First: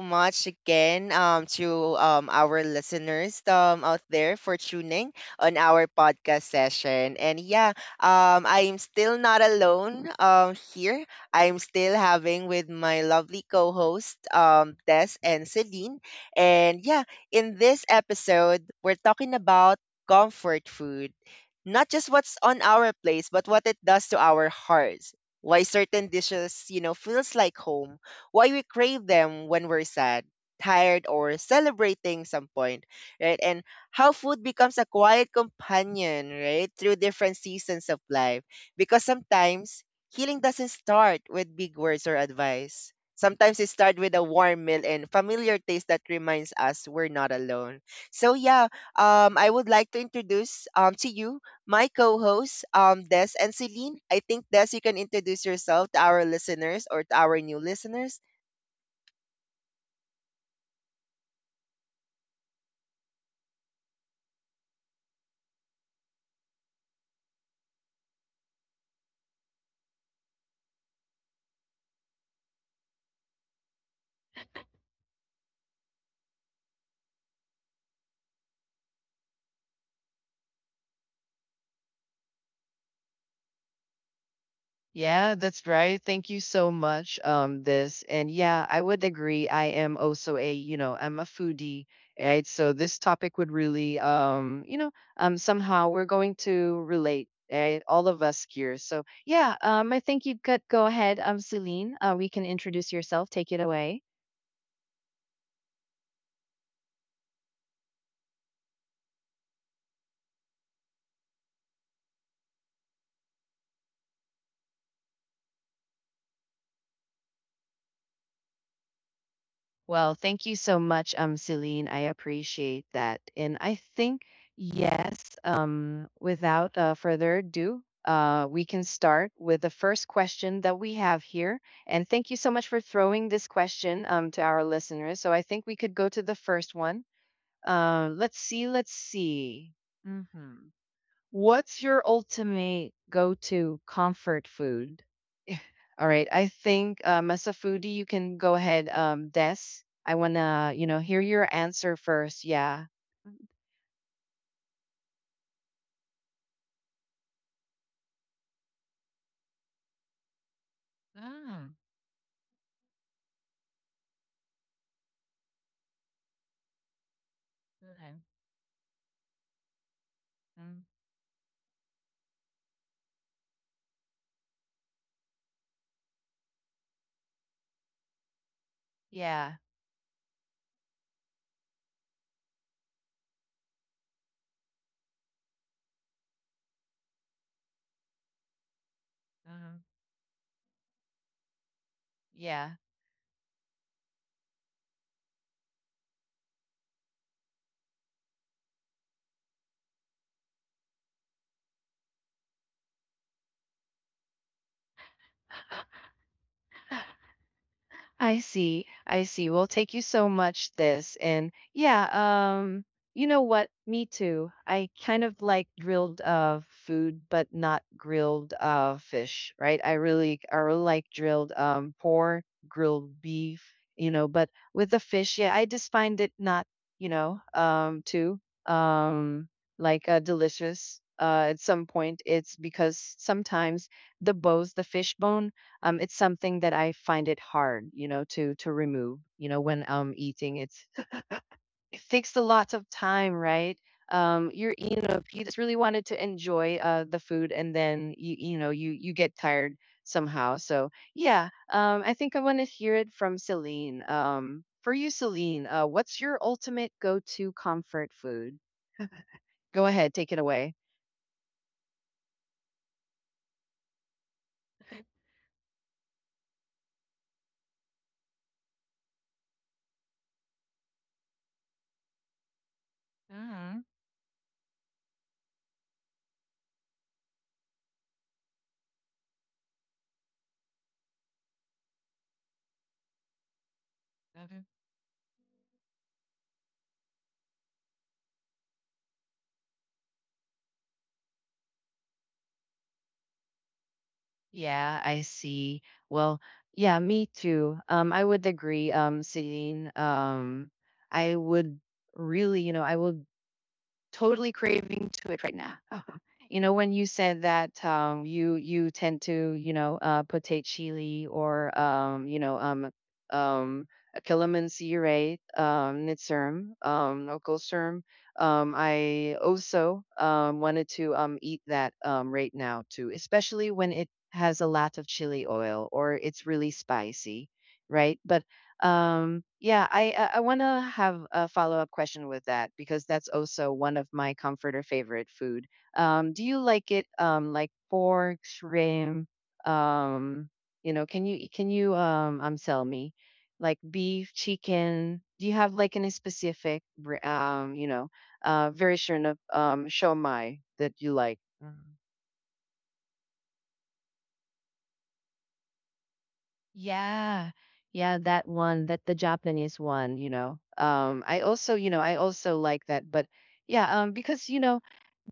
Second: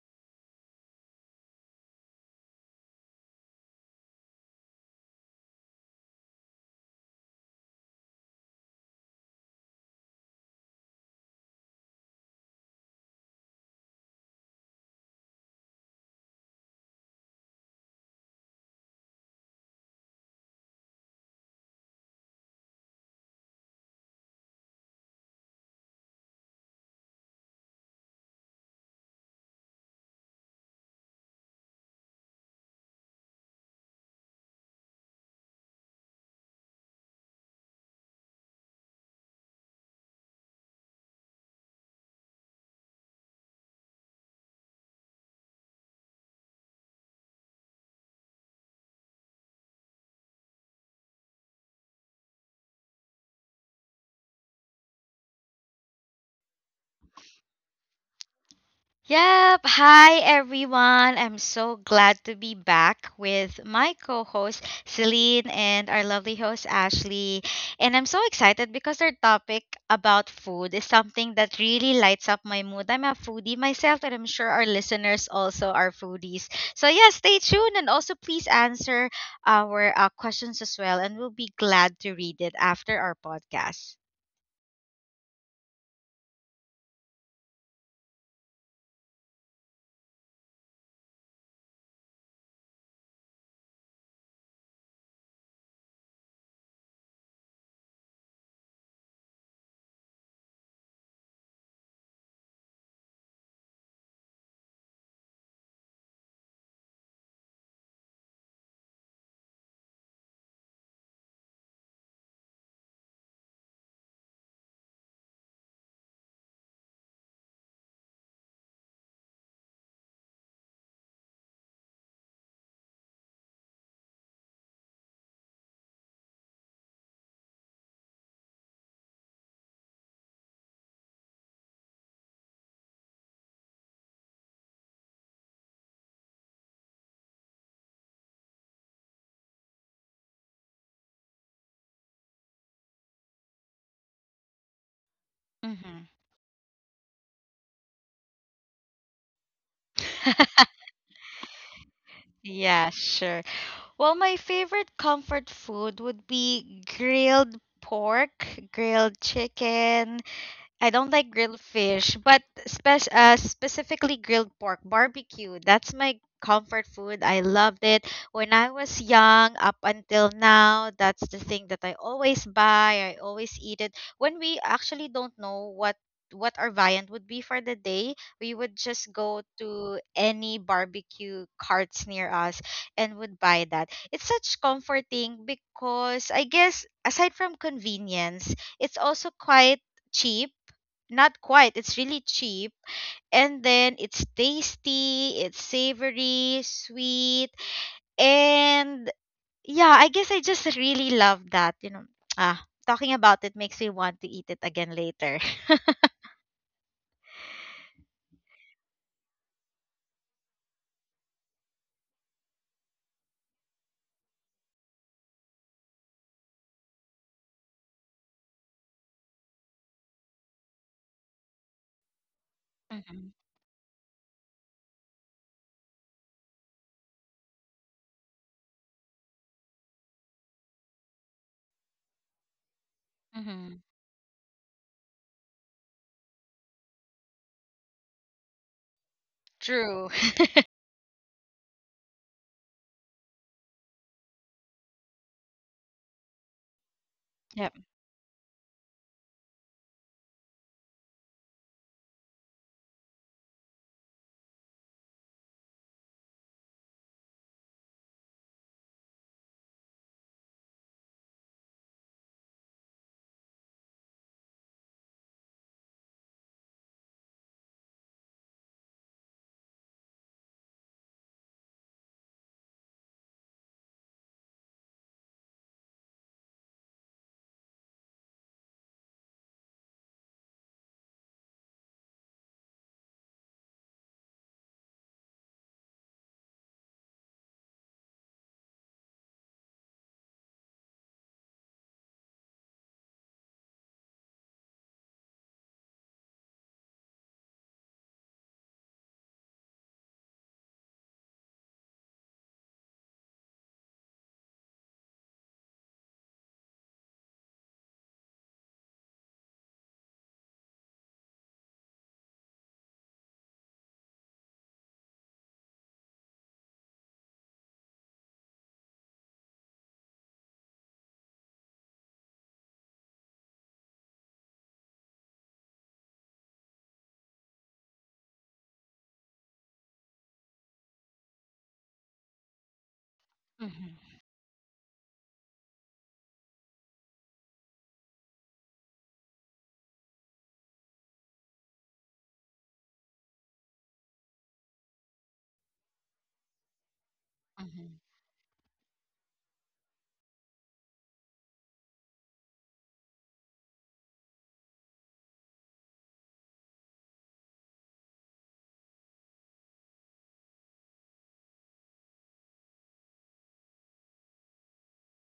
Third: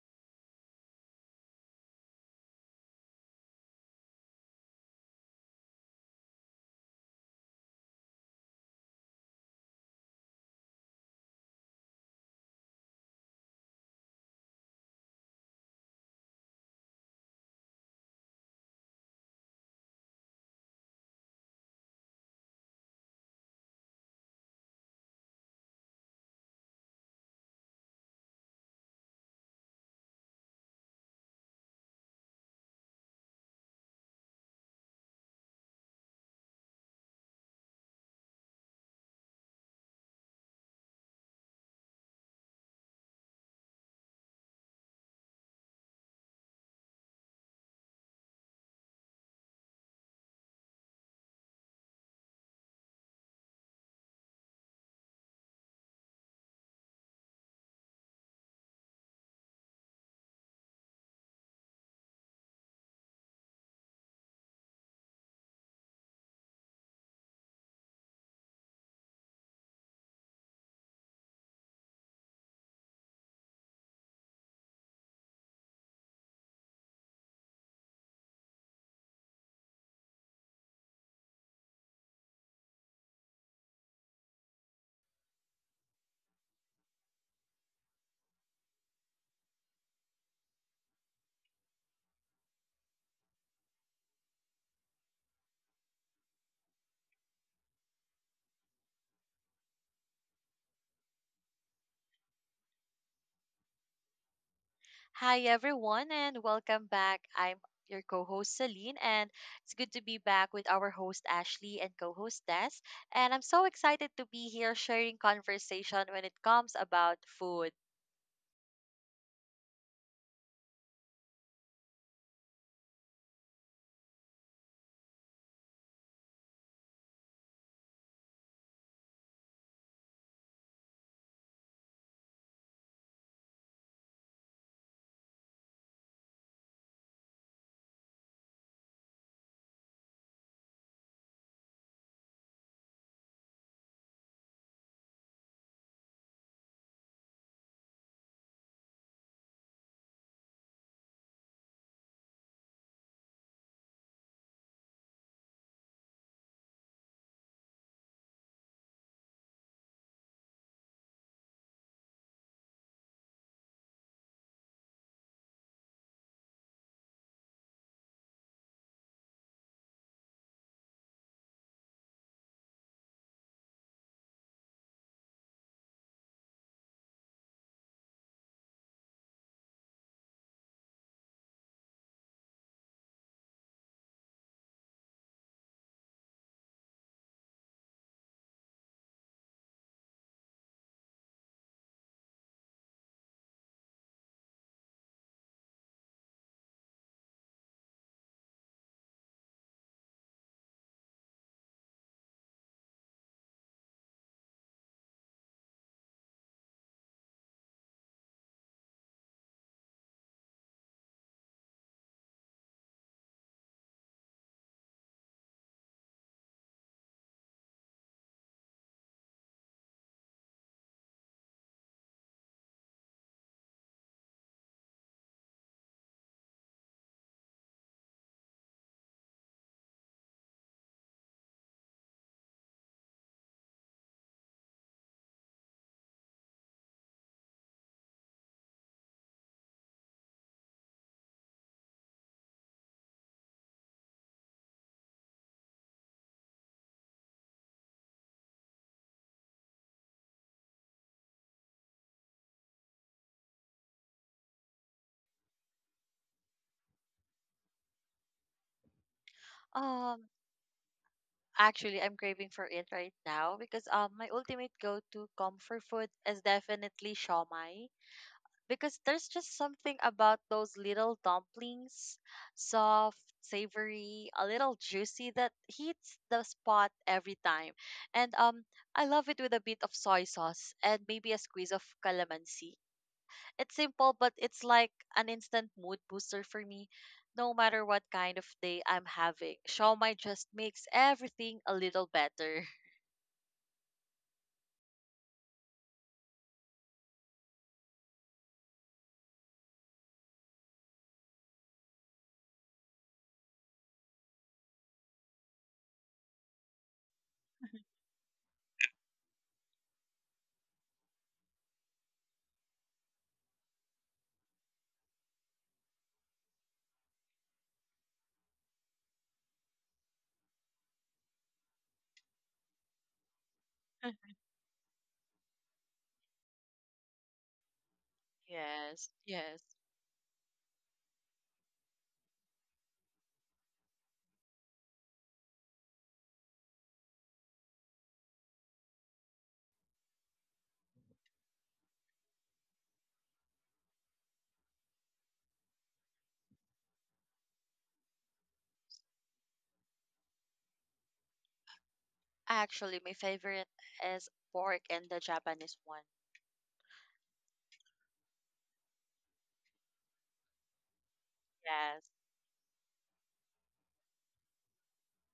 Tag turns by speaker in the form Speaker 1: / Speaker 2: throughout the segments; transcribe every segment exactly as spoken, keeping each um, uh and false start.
Speaker 1: much again um, to um, our listeners um, out there for tuning on our podcast session. And yeah, um, I'm still not alone um, here. I'm still having with my lovely co host, um, Des and Celine. And yeah, in this episode, we're talking about comfort food. Not just what's on our plates, but what it does to our hearts, why certain dishes, you know, feels like home, why we crave them when we're sad, tired, or celebrating some point, right? And how food becomes a quiet companion, right, through different seasons of life. Because sometimes healing doesn't start with big words or advice. Sometimes it starts with a warm meal and familiar taste that reminds us we're not alone. So yeah, um, I would like to introduce um to you my co-hosts, um, Des and Celine. I think Des, you can introduce yourself to our listeners or to our new listeners.
Speaker 2: Yep. Hi, everyone. I'm so glad to be back with my co host, Celine, and our lovely host, Ashley. And I'm so excited because our topic about food is something that really lights up my mood. I'm a foodie myself, and I'm sure our listeners also are foodies. So, yeah, stay tuned and also please answer our uh, questions as well. And we'll be glad to read it after our podcast.
Speaker 1: Yeah, that's right. Thank you so much, um, this. And yeah, I would agree. I am also a, you know, I'm a foodie, right? So this topic would really, um, you know, um, somehow we're going to relate, right? All of us here. So yeah, um, I think you could go ahead, um, Celine. Uh, we can introduce yourself. Take it away.
Speaker 3: Hi, everyone, and welcome back. I'm your co host, Celine, and it's good to be back with our host, Ashley, and co host, Des. And I'm so excited to be here sharing conversation when it comes about food.
Speaker 1: Well, thank you so much, um, Celine. I appreciate that. And I think, yes, um, without uh, further ado, uh, we can start with the first question that we have here. And thank you so much for throwing this question um, to our listeners. So I think we could go to the first one. Uh, let's see, let's see. hmm What's your ultimate go to comfort food?
Speaker 2: Mm-hmm.
Speaker 1: All right. I think um, as a foodie, you can go ahead, um, Des. I wanna, you know, hear your answer first. Yeah.
Speaker 2: Yeah, sure. Well, my favorite comfort food would be grilled pork, grilled chicken, I don't like grilled
Speaker 1: Ah,
Speaker 2: fish, but spe- uh, specifically grilled pork barbecue. That's my comfort food. I loved it
Speaker 1: okay.
Speaker 2: when I was young up until
Speaker 1: Mm,
Speaker 2: now. That's the thing that I always buy. I always eat it. When we actually don't know what what our viand would be for the day, we would just go
Speaker 1: yeah.
Speaker 2: to any barbecue carts near us and would buy that. It's such comforting because I guess aside from convenience, it's also
Speaker 1: Uh-huh.
Speaker 2: quite cheap not quite. It's really
Speaker 1: Yeah.
Speaker 2: cheap. And then it's tasty, it's savory, sweet. And yeah, I guess I just really love that. You know, ah, talking about it makes me want to eat it again later.
Speaker 1: I see. I see. Well, thank you so much this. And yeah, um you know what? Me too. I kind of like grilled uh food but not grilled uh fish, right? I really I really like grilled um pork, grilled
Speaker 2: hmm
Speaker 1: beef, you know, but with the fish, yeah, I just find it not, you know, um too um like uh delicious. Uh, at some point, it's because
Speaker 2: hmm
Speaker 1: sometimes the bones, the fish bone, um, it's something that I find it hard, you know, to to remove. You know, when
Speaker 2: True.
Speaker 1: I'm eating, it's it takes a lot of time, right? Um, you're, you know, if you just really wanted to enjoy uh, the food, and
Speaker 2: Yep.
Speaker 1: then you, you know, you you get tired somehow. So yeah, um, I think I want to hear it from Celine. Um, for you, Celine, uh, what's your ultimate go-to comfort food? Go ahead,
Speaker 3: Um,
Speaker 1: take it away.
Speaker 3: Actually, I'm craving for it right now because um, my ultimate go to comfort food is definitely shawmai, because there's just something about those little dumplings, soft, savory, a little juicy that hits the spot every time. And um I love it with a bit of soy sauce and maybe a squeeze of calamansi. It's simple, but it's like an instant mood booster for me. No matter what kind of day I'm having, shawmai just makes everything a little better.
Speaker 1: Yeah, I see. Well, yeah, me too. Um, I would agree, um, Celine. Um, I would really, you know, I would totally craving to it right now. Oh. You know, when you said that um, you you tend to, you know, uh, potate chili or um, you know, um, um, a calamansi, right? Um, nitsurm, um, okolsurm. Um, I also um, wanted to um, eat that um, right now too, especially when it has a lot of chili oil or it's really spicy, right? But
Speaker 3: Yes,
Speaker 1: um,
Speaker 3: yes.
Speaker 1: yeah, I I I wanna have a follow-up question with that because that's also one of
Speaker 2: hmm
Speaker 1: my comfort or favorite food. Um, do you like it um like pork, shrimp, um, you know, can you can you um um sell me like beef, chicken? Do you have like any specific br- um, you
Speaker 2: hmm
Speaker 1: know, uh version of um shomai that you like?
Speaker 3: Actually, my favorite is pork and the Japanese one.
Speaker 1: Yeah. Yeah, that one, that the Japanese one, you know. Um I also, you know,
Speaker 3: Yes.
Speaker 1: I also like that, but yeah, um because you know,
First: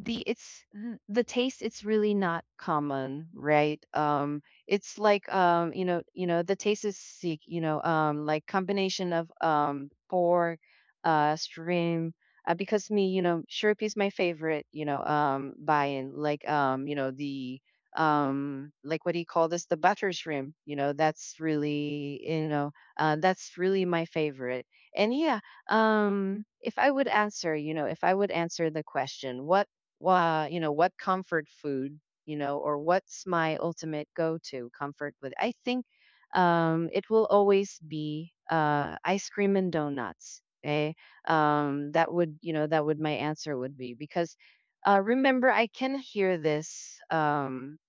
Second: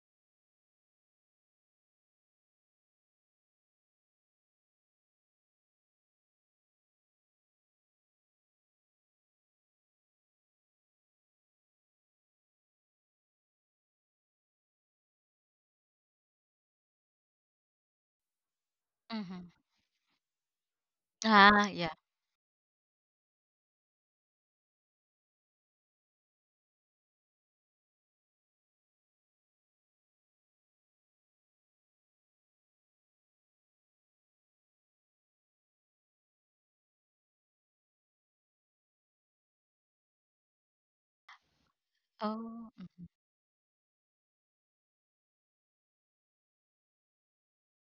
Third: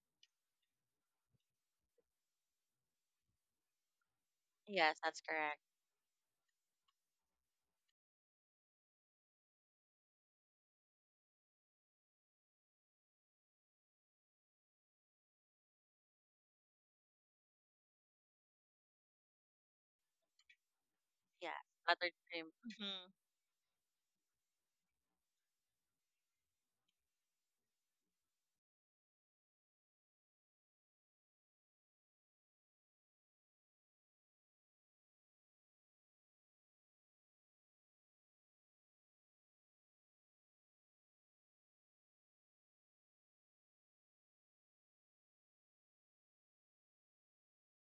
Speaker 1: the it's th- the taste it's really not common, right? Um it's
Speaker 3: Yes, that's
Speaker 1: like
Speaker 3: correct.
Speaker 1: um you know, you know, the taste is sick, you know, um like combination of um pork, uh shrimp, uh, because me, you know, shrimp is my favorite, you know, um buying like um, you know, the um like what do you call
Speaker 2: hmm
Speaker 1: this, the butter shrimp, you know, that's
Speaker 3: Yeah,
Speaker 2: Ah, yeah.
Speaker 3: buttered
Speaker 1: really
Speaker 3: cream.
Speaker 1: you know,
Speaker 3: Hmm.
Speaker 1: uh, that's really my favorite. And yeah, um if I would answer, you know, if I would answer the question, what uh, you know, what comfort food, you know, or what's my ultimate go-to comfort food, I think um it will always be uh ice cream and donuts. Okay, um that would, you know,
Speaker 2: Oh,
Speaker 1: that would, my answer would be, because uh remember I can hear this um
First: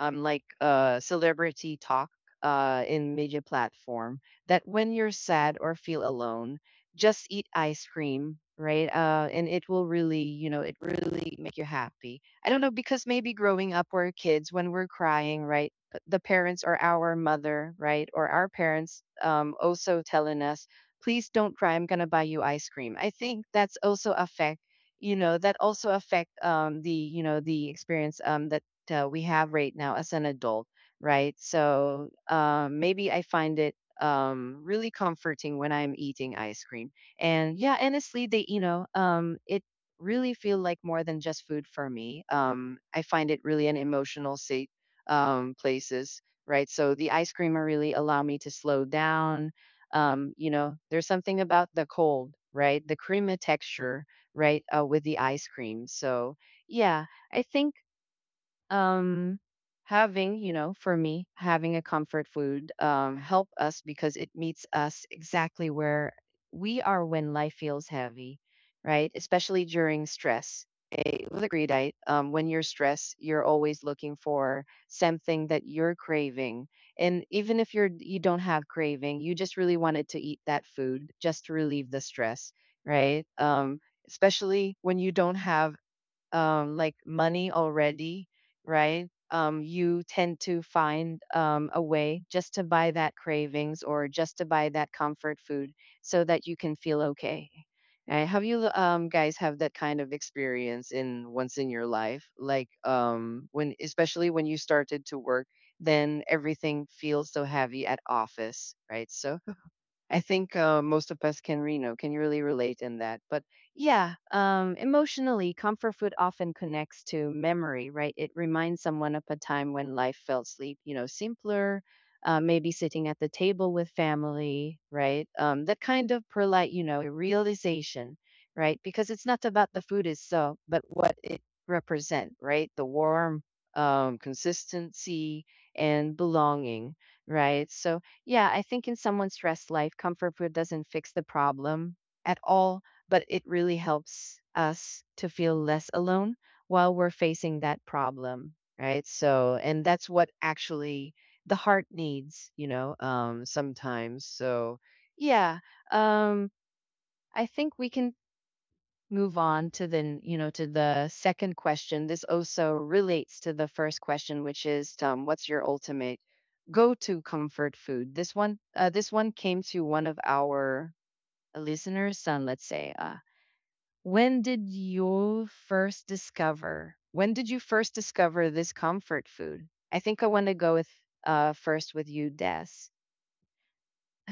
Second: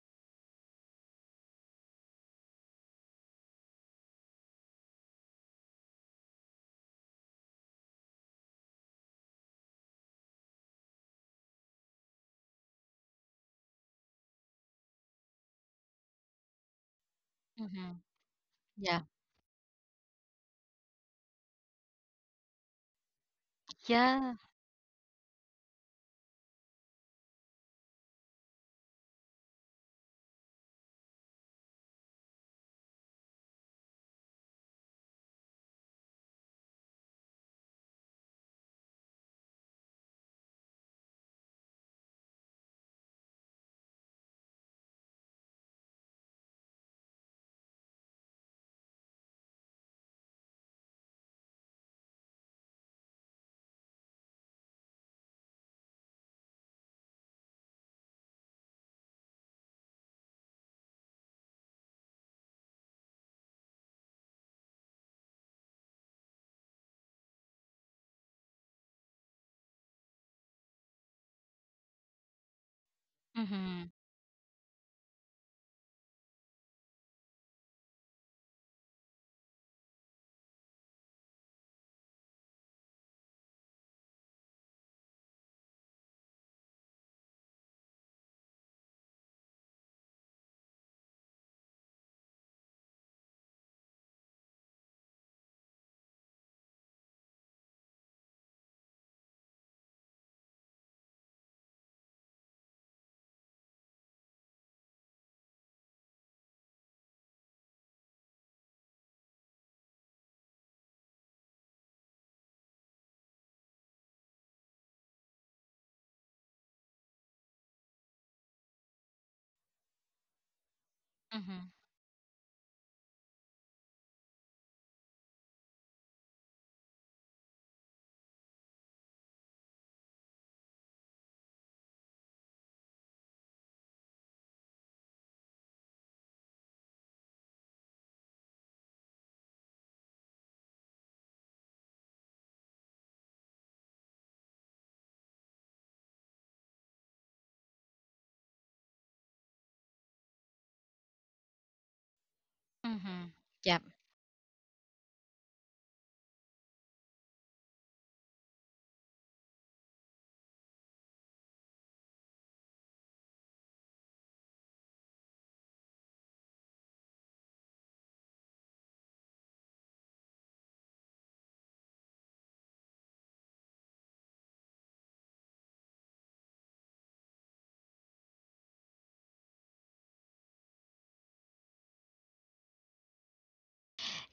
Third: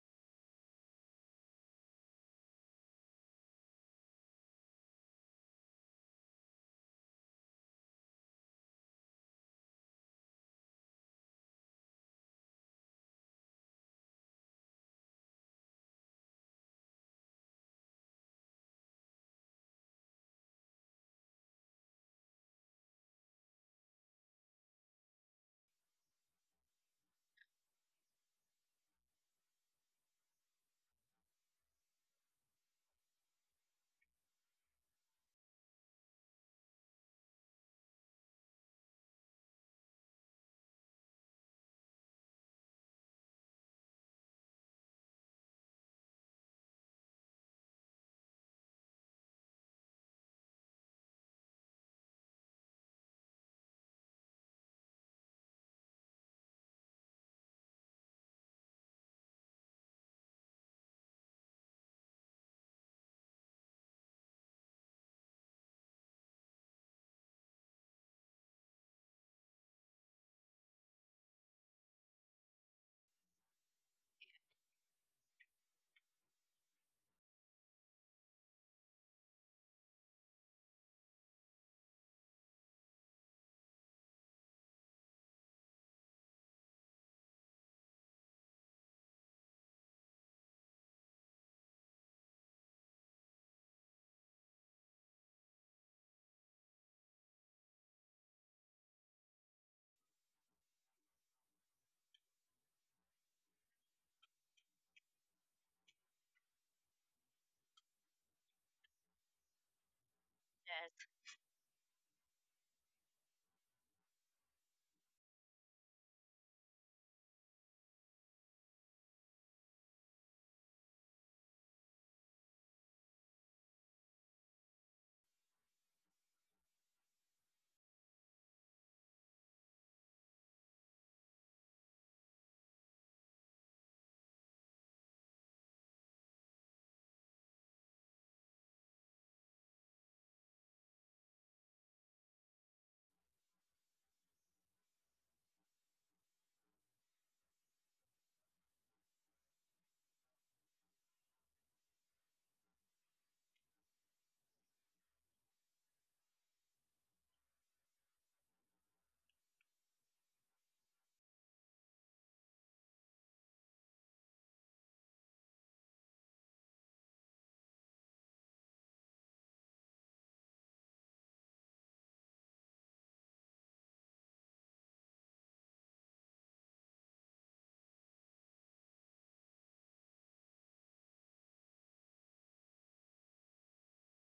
Speaker 1: um, like uh, celebrity talk uh, in media platform that when you're sad or feel alone, just eat ice cream, right? Uh, and it will really, you know, it really make you happy. I don't know because maybe growing up we're kids when we're crying, right? p- The parents or our mother,
Speaker 2: Mm-hmm.
Speaker 1: right, or our
Speaker 2: yeah.
Speaker 1: parents um, also telling us, please don't cry. I'm gonna buy you ice cream. I think that's also
Speaker 2: Yeah.
Speaker 1: affect, you know, that also affect um the, you know, the experience um that uh, we have right now as an adult, right? So um, maybe I find it um, really comforting when I'm eating ice cream. And yeah, honestly, they you know, um, it really feel like more than just food for me. Um, I find it really an emotional state um, places, right? So the ice cream are really allow me to slow down. Um, you know, there's something about the cold, right? The creamy texture, right, uh, with the ice cream. So yeah, I think um having, you know, for me, having a comfort food um help us because it meets us exactly where we are when life feels heavy, right, especially during stress. Okay, with a greed I, um, when you're stressed you're always
Speaker 2: Mm-hmm.
Speaker 1: looking for something that you're craving, and even if you're, you don't have craving, you just really wanted to eat that food just to relieve the stress, right? um especially when you don't have um, like money already, right? Um, you tend to find um, a way just to buy that cravings or just to buy that comfort food so that you can feel okay. Right? Have you um, guys have that kind of experience in once in your life? Like um, when, especially when you started to work, then everything feels so heavy at office, right? So I think uh,
Speaker 3: Yes.
Speaker 1: most of us can, you know, can really relate in that. But yeah, um, emotionally, comfort food often connects to memory, right? It reminds someone of a time when life felt sleep, you know,
Speaker 2: Mm-hmm.
Speaker 1: simpler. Uh, maybe sitting at the table with family, right? Um, that kind of perlite, you know, realization, right? Because it's not about the food itself, but what it represent, right? The warm um, consistency and belonging, right? So yeah, I think in someone's stress life, comfort food doesn't fix the problem at all, but it really helps us to feel less alone while we're facing that problem, right? So, and that's what actually the heart needs, you know,
Speaker 2: Mm-hmm.
Speaker 1: um
Speaker 2: Yeah.
Speaker 1: sometimes. So, yeah, um I think we can move on to the, you know, to the second question. This also relates to the first question, which is um, what's your ultimate go-to comfort food. This one uh, this one came to one of our listeners, and let's say uh, when did you first discover, when did you first discover this comfort food. I think I want to go with uh, first with you, Des.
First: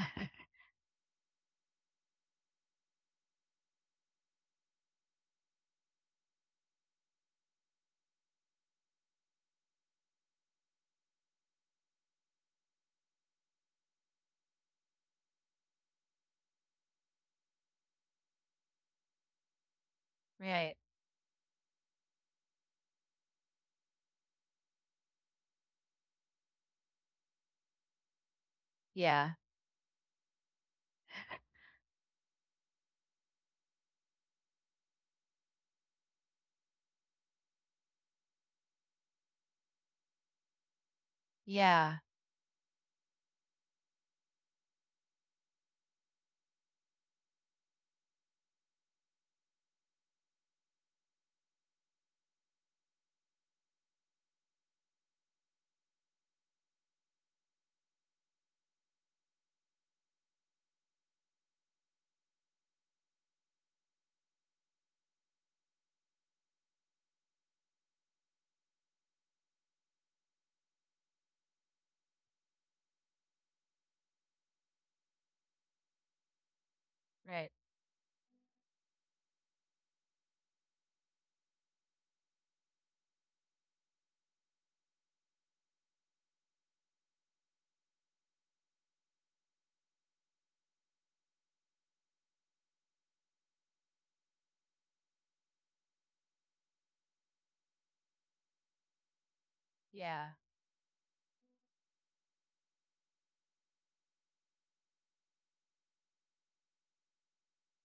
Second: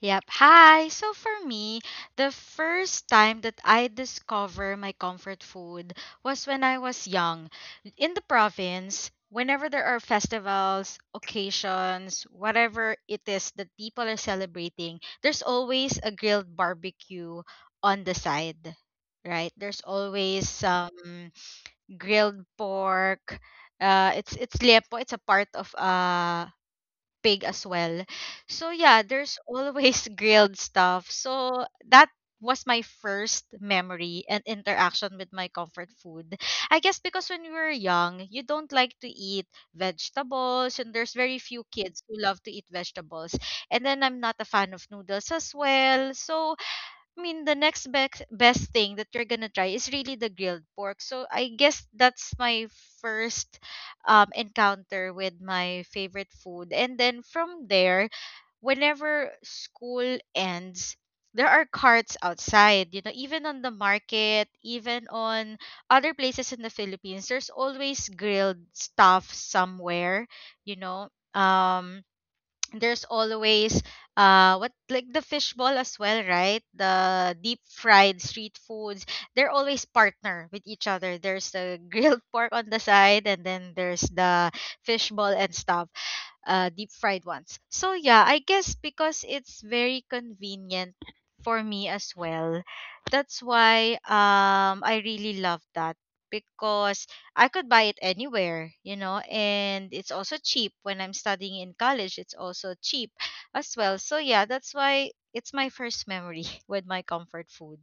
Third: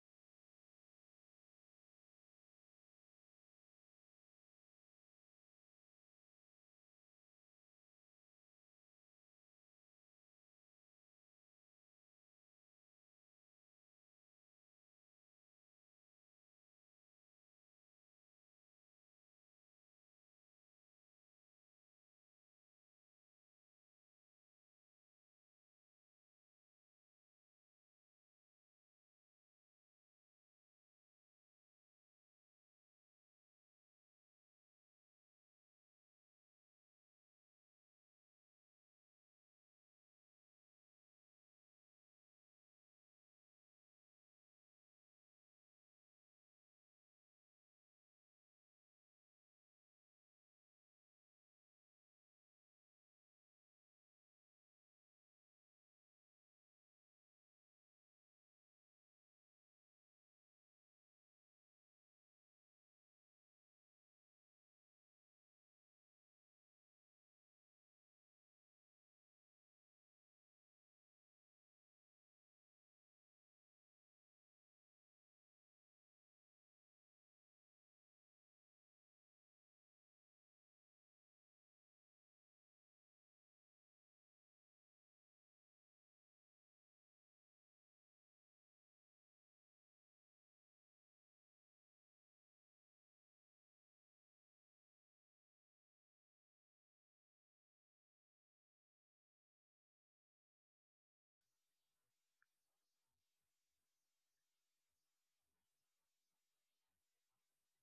Speaker 2: Yep. Hi. So for me, the first time that I discover my comfort food was when I was young. In the province, whenever there are festivals, occasions, whatever it is that people are celebrating, there's always a grilled barbecue on the side. Right? There's always
Speaker 1: Right.
Speaker 2: some grilled pork. Uh, it's it's liepo. It's a part of uh pig as well. So yeah,
Speaker 1: Yeah.
Speaker 2: there's always grilled stuff. So that was my first memory and interaction with my comfort food. I guess because when we were young, you don't like to eat vegetables and there's very few
Speaker 1: Yeah.
Speaker 2: kids who love to eat vegetables. And then I'm not a fan of noodles as well. So I mean, the next best best thing that you're gonna try is really the grilled pork. So I guess that's my first um, encounter with my favorite food, and then from there, whenever school ends, there are carts outside. You know, even on the market, even on other places in the Philippines, there's always grilled stuff somewhere. You know, um there's always uh what like the fishball as well, right? The
Speaker 1: Right.
Speaker 2: deep fried street foods, they're always partner with each other. There's the grilled pork on the side, and then there's the fishball and stuff, uh, deep fried ones. So yeah, I guess because it's very convenient for me as well. That's why um I really love that because I could buy it anywhere, you know, and it's
Speaker 1: Yeah.
Speaker 2: also cheap when I'm studying in college, it's also cheap as well. So yeah, that's why it's my first memory with my comfort food.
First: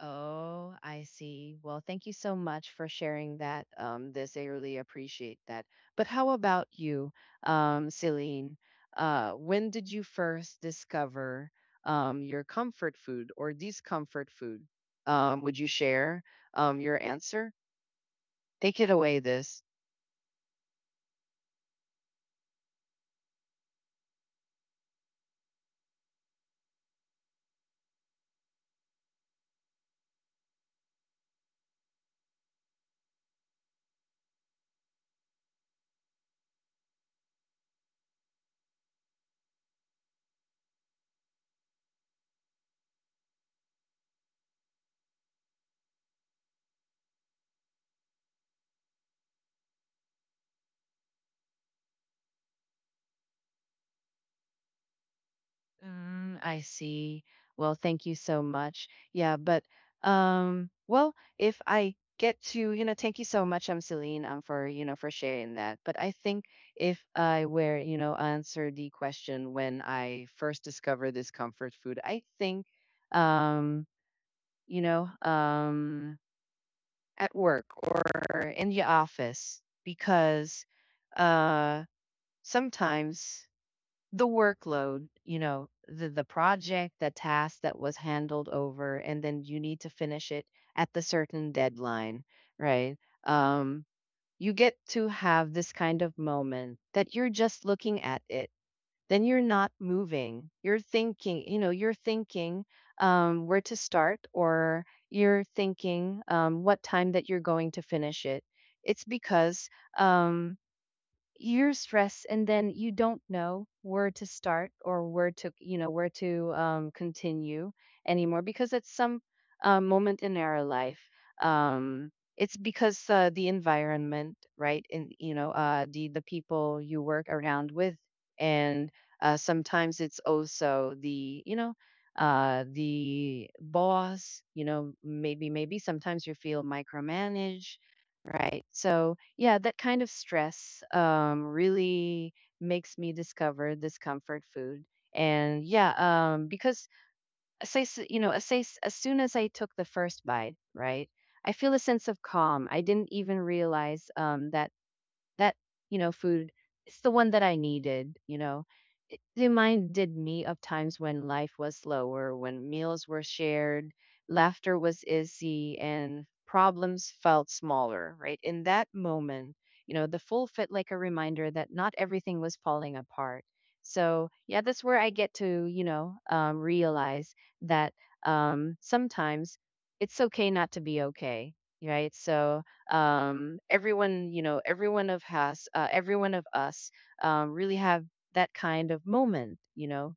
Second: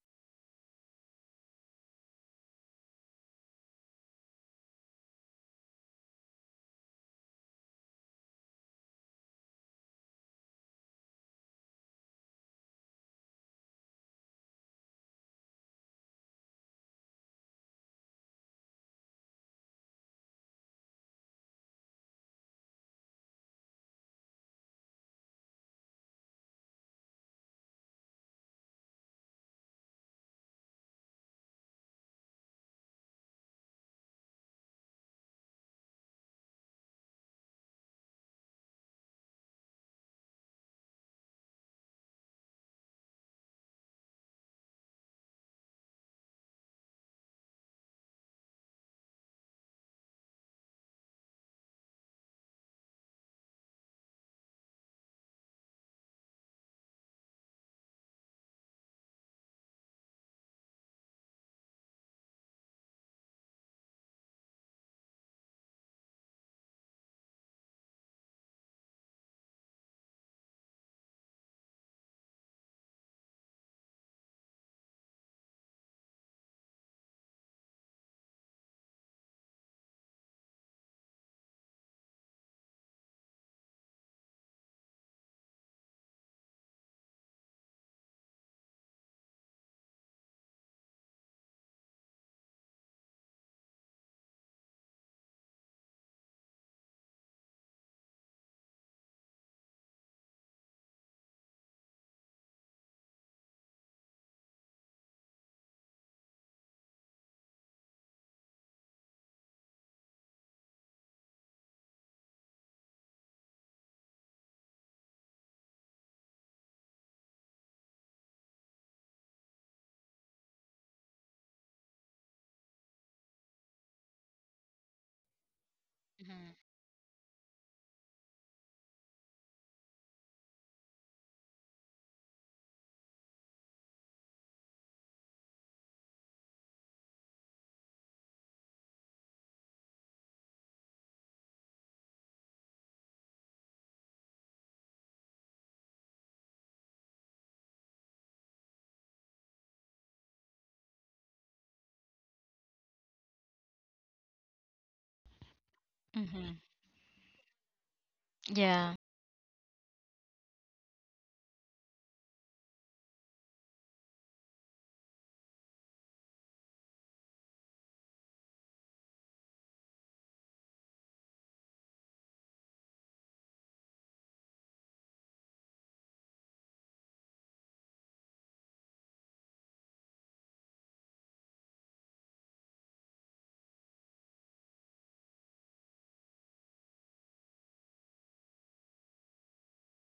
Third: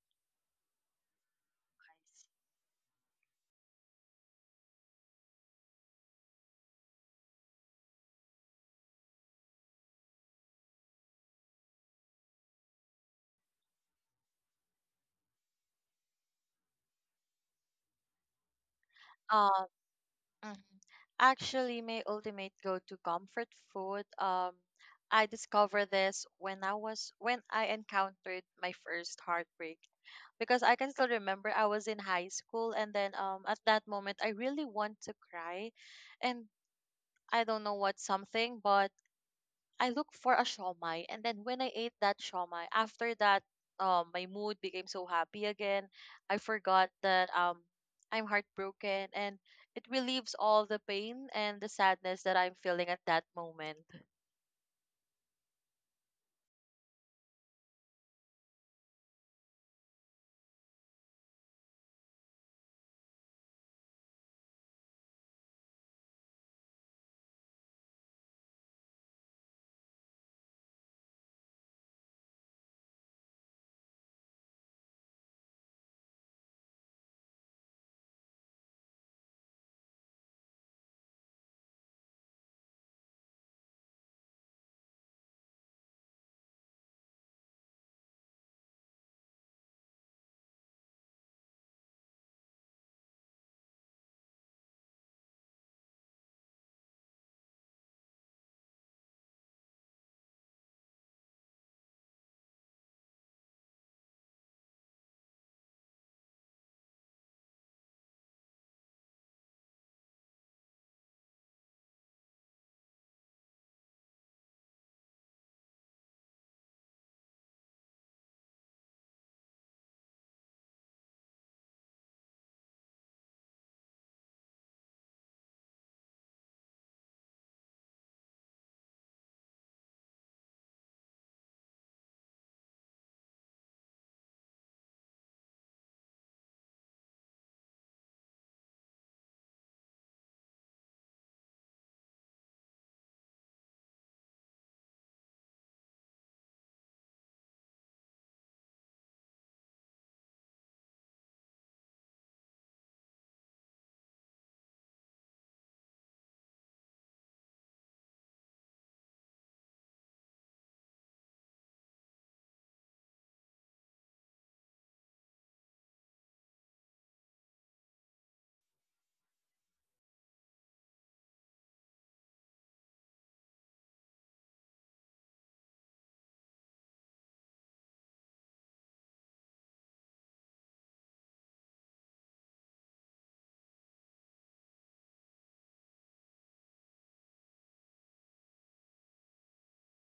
Speaker 1: Oh, I see. Well, thank you
Speaker 3: Nice.
Speaker 1: so much for sharing that, um, this. I really appreciate that. But how about you, um, Celine? Uh, when did you first discover um, your comfort food or discomfort food? Um, would you share um, your answer? Take it away, this.
Speaker 3: Um, mhm. Actually, my ultimate go-to comfort food. Um, I discovered this when I was when I encountered my first heartbreak, because I can still remember I was in high school, and then um at that moment I really want to cry, and I don't know what something, but I looked for a shawmai, and then when I ate that shawmai, after that, um, my mood became so happy again. I forgot that um, I'm heartbroken, and it relieves all the pain and the sadness that I'm feeling at that moment.
Speaker 1: Mm, I see. Well, thank you so much. Yeah, but um, well, if I get to, you know, thank you so much, um, Celine, um, for you know, for sharing that. But I think if I were, you know, answer the question when I first discovered this comfort food, I think, um, you know, um, at work or in the office because, uh, sometimes the workload, you know, the the project, the task that was handled over, and then you need to finish it at the certain deadline, right? Um, you get to have this kind of moment that you're just looking at it. Then you're not moving. You're thinking, you know, you're thinking um, where to start, or you're thinking um, what time that you're going to finish it. It's because um, you're stressed and then you don't know where to start or where to you know where to um, continue anymore because at some uh, moment in our life, um, it's because uh, the environment, right? And you know uh, the the
Speaker 2: Mhm.
Speaker 1: people you work around with, and uh, sometimes it's also the you know uh the boss, you know, maybe maybe sometimes you feel micromanaged. Right. So, yeah, that kind of stress um, really makes me discover this comfort food. And yeah, um, because as I, s- you know, as, I s as soon as I took the first bite, right, I feel a sense of calm. I didn't even realize um, that that, you know, food,
Speaker 2: Mm-hmm.
Speaker 1: it's the one that I needed, you know.
Speaker 2: Yeah.
Speaker 1: It reminded me of times when life was slower, when meals were shared, laughter was easy, and problems felt smaller, right? In that moment, you know, the full fit like a reminder that not everything was falling apart. So, yeah, that's where I get to, you know, um, realize that um, sometimes it's okay not to be okay, right? So, um, everyone you know everyone of us uh, everyone of us um, really have that kind of moment, you know,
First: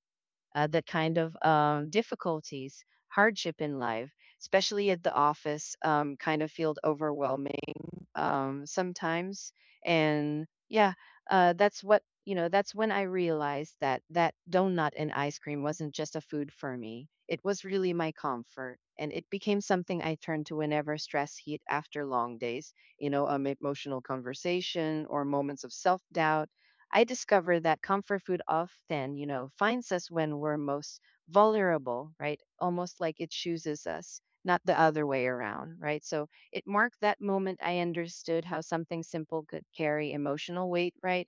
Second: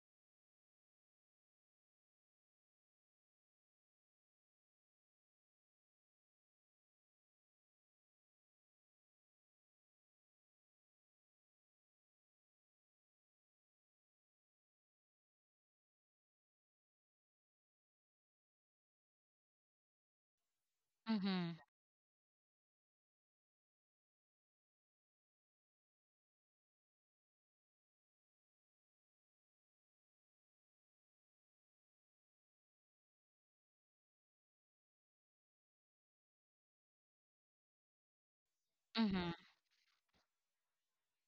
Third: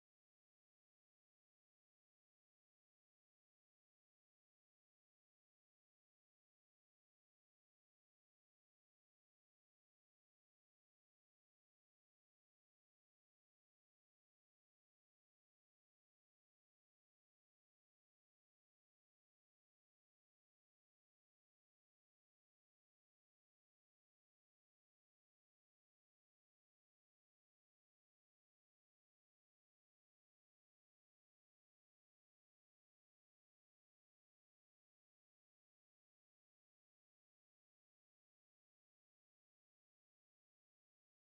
Speaker 1: uh, that kind of um, difficulties, hardship in life, especially at the office, um, kind of feel overwhelming um, sometimes. And yeah, uh, that's what you know. That's when I realized that that donut and ice cream wasn't just a food for me. It was really my comfort, and it became something I turned to whenever stress
Speaker 2: Mm-hmm.
Speaker 1: hit after long days. You know, um, emotional conversation or moments of self doubt, I discover that comfort food often, you know, finds us when we're most vulnerable, right? Almost like it chooses us, not the other way around, right? So it marked that moment I understood how something
Speaker 2: Mm-hmm.
Speaker 1: simple could carry emotional weight, right?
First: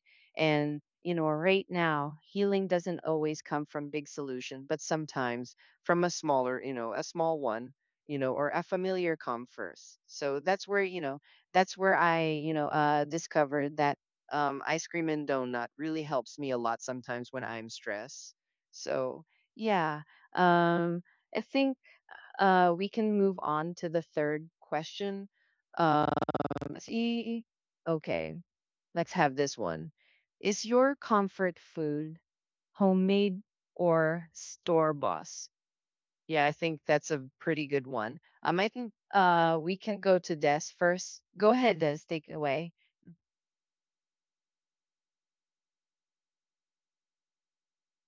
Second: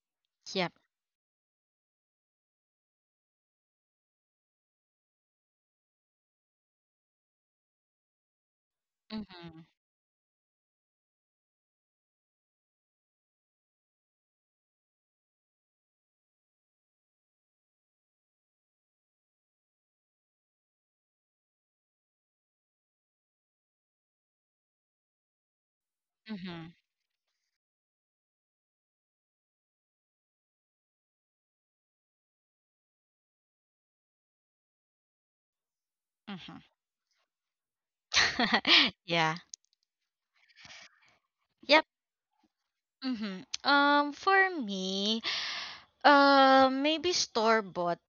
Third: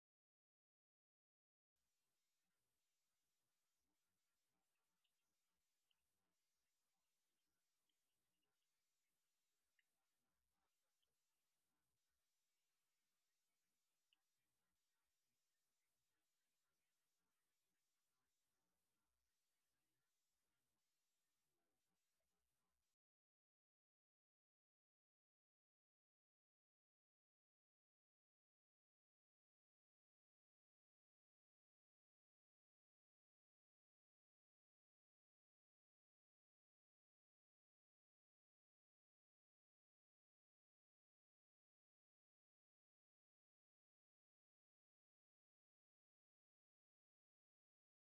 Speaker 2: Yep.
Speaker 1: And, you know, right now, healing doesn't always come from big solution, but sometimes from a smaller, you know, a small one, you know, or a familiar come
Speaker 2: Mm-hmm.
Speaker 1: first. So that's where, you know, that's where I, you know, uh, discovered that um, ice cream and donut really helps me a lot sometimes when I'm stressed. So yeah, um, I think uh, we can move on to the third question. Um,
Speaker 2: Mm-hmm.
Speaker 1: see, okay, let's have this one. Is your comfort food homemade or store bought? Yeah, I
Speaker 2: hmm
Speaker 1: think that's a pretty good one. Um, I think
Speaker 2: yeah.
Speaker 1: uh, we can go to Des first. Go ahead,
Speaker 2: Yep.
Speaker 1: Des, take it away.
Speaker 2: Mhm. Um, for me, uh, maybe store bought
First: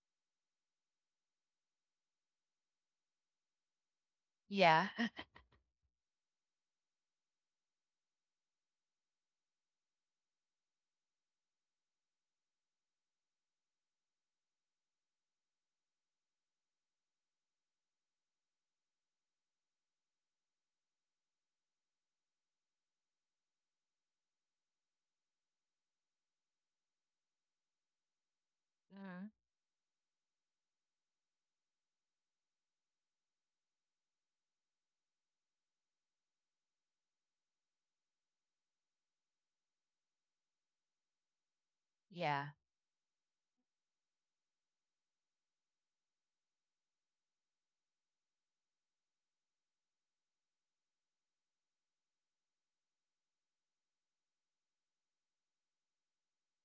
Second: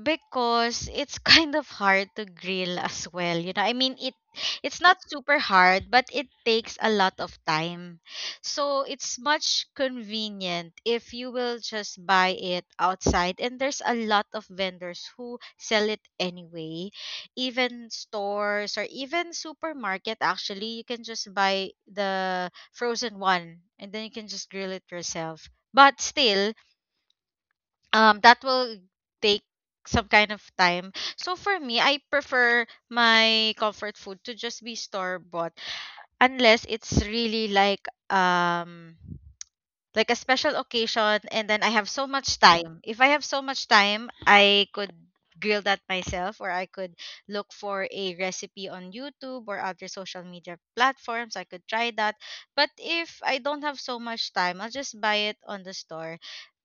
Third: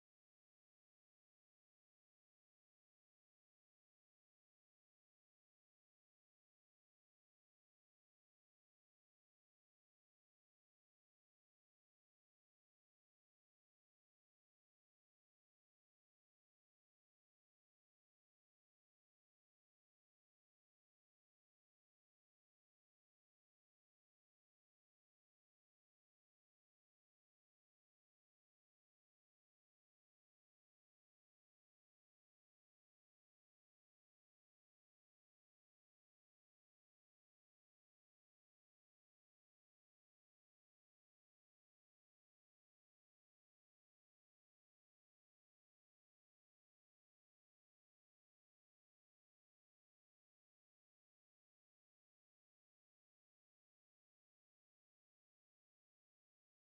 Speaker 2: because it's kind of hard to grill as well. You know, I mean, it it's
Speaker 1: Yeah.
Speaker 2: not super hard but it takes a lot of time, so it's much convenient if you will just buy it outside and there's a lot of vendors who sell it anyway. Even stores or even supermarket, actually you can just buy the frozen one and then you can just grill it yourself, but still um that will
Speaker 1: Mhm.
Speaker 2: take some kind of time. So for me, I prefer my comfort food to just be store bought unless it's really like um like a special occasion and then I have so much
Speaker 1: Yeah.
Speaker 2: time. If I have so much time, I could grill that myself or I could look for a recipe on YouTube or other social media platforms. I could try that. But if I don't have so much time, I'll just buy it on the store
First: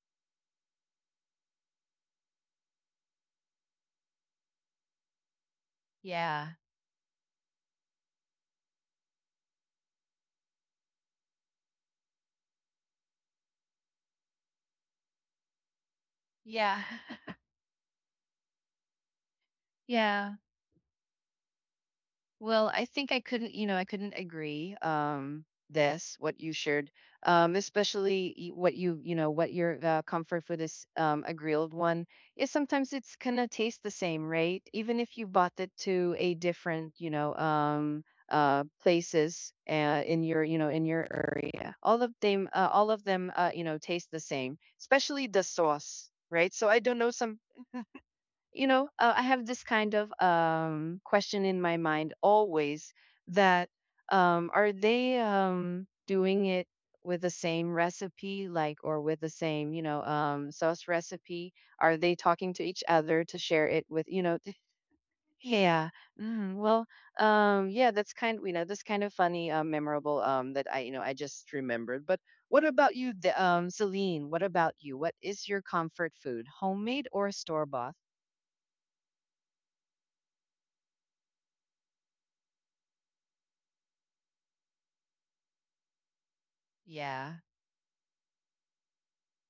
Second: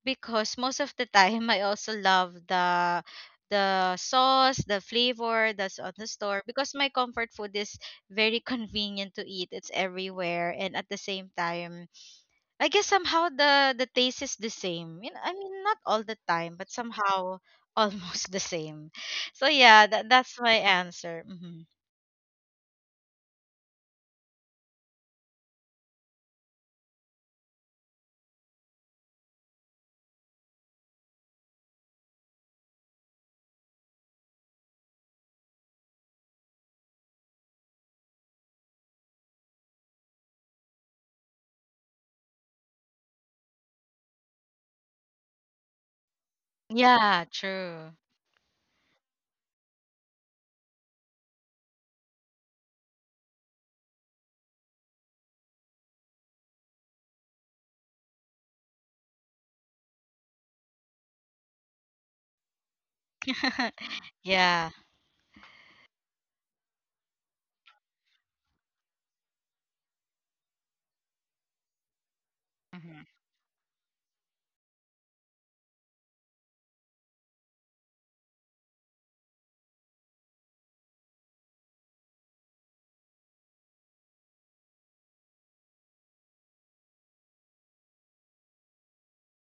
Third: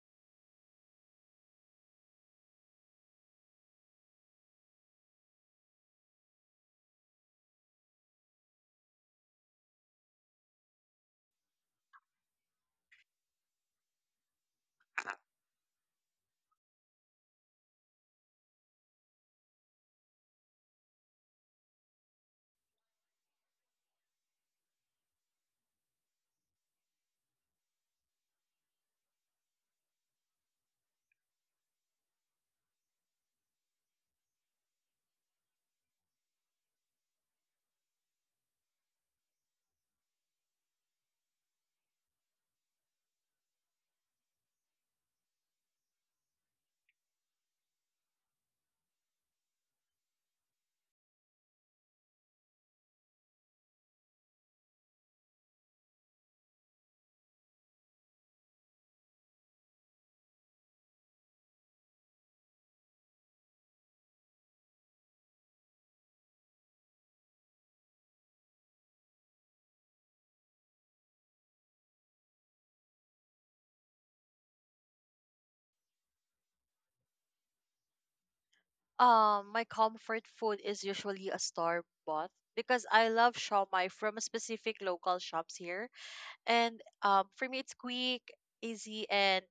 Speaker 2: because most of the time I also love the the sauce, the flavor that's on the store
Speaker 1: Yeah.
Speaker 2: because my comfort food is very convenient to eat. It's everywhere and at the same time I guess somehow the the taste is the same. You know, I mean not all the time, but
Speaker 1: Yeah.
Speaker 2: somehow almost the same. So yeah, that
Speaker 1: Yeah.
Speaker 2: that's my answer. hmm
Speaker 1: Well, I think I couldn't, you know, I couldn't agree um this what you shared. Um especially y- what you, you know, what your uh, comfort food is, um, a grilled one, is sometimes it's going to taste the same, right? Even if you bought it to a different, you know, um uh places uh, in your, you know, in your area. All of them uh, all of them uh, you know, taste the same, especially the sauce, right? So I don't know
Speaker 2: Yeah,
Speaker 1: some,
Speaker 2: true.
Speaker 1: you know, uh, I have this kind of um, question in my mind always that um, are they um, doing it with the same recipe, like, or with the same, you know, um, sauce recipe? Are they talking to each other to share it with, you know, th-
Speaker 2: yeah.
Speaker 1: yeah, mm, well, um, yeah, that's kind, you know, that's kind of funny, uh, memorable, um, that I, you know, I just remembered. But what about
Speaker 2: hmm
Speaker 1: you, the, um, Celine? What about you? What is your comfort food, homemade or store bought?
Speaker 3: Um, my comfort food is usually a store bought because I love shawmai from a specific local shops here. And um,
Speaker 1: Yeah.
Speaker 3: For me, it's quick, easy, and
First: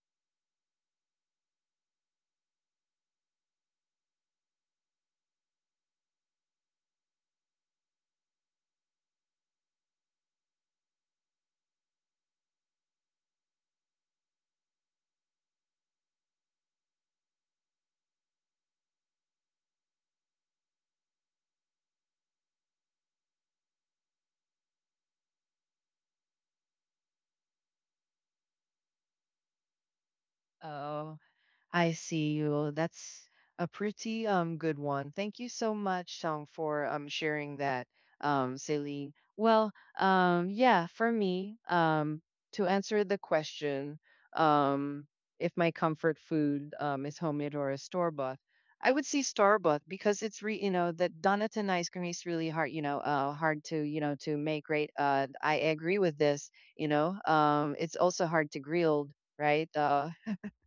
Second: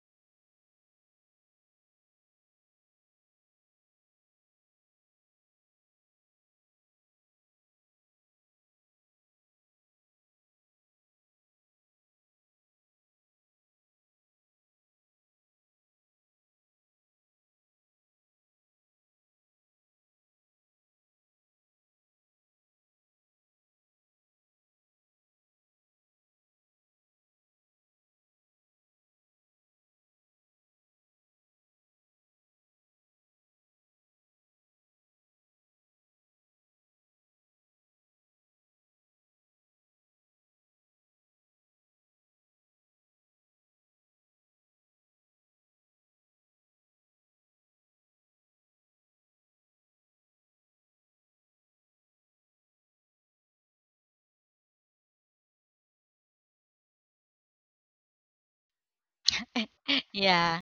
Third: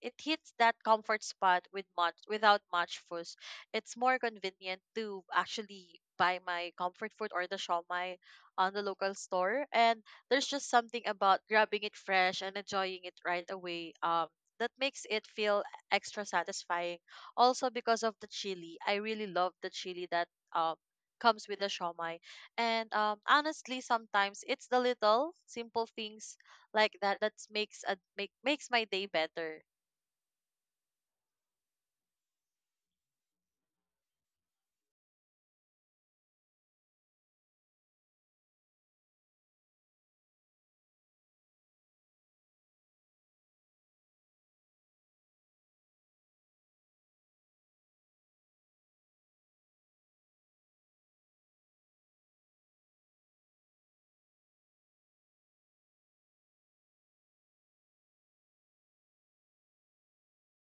Speaker 3: it hits that comfort spot with much without much fuss. It's more convenient to actually buy my comfort food or the shawmai on the local store. And there's just something about grabbing it fresh and enjoying it right away. Um, that makes it feel extra satisfying. Also, because of the chili, I really love the chili that um comes with the shawmai. And um, Honestly, sometimes it's the little simple things like that that makes a make makes my day better.
Speaker 1: Oh, I see you. That's a pretty um good one. Thank you so much, Song, for um sharing that, um, Celine. Well, um, yeah, for me, um, to answer the question, um, if my comfort food um is homemade or a store bought, I would say store bought because it's re you know that Donut ice cream is really hard, you know, uh hard to, you know, to make, right? Uh I agree with this, you know. Um it's also hard to grill, right? Uh,
Speaker 2: yeah.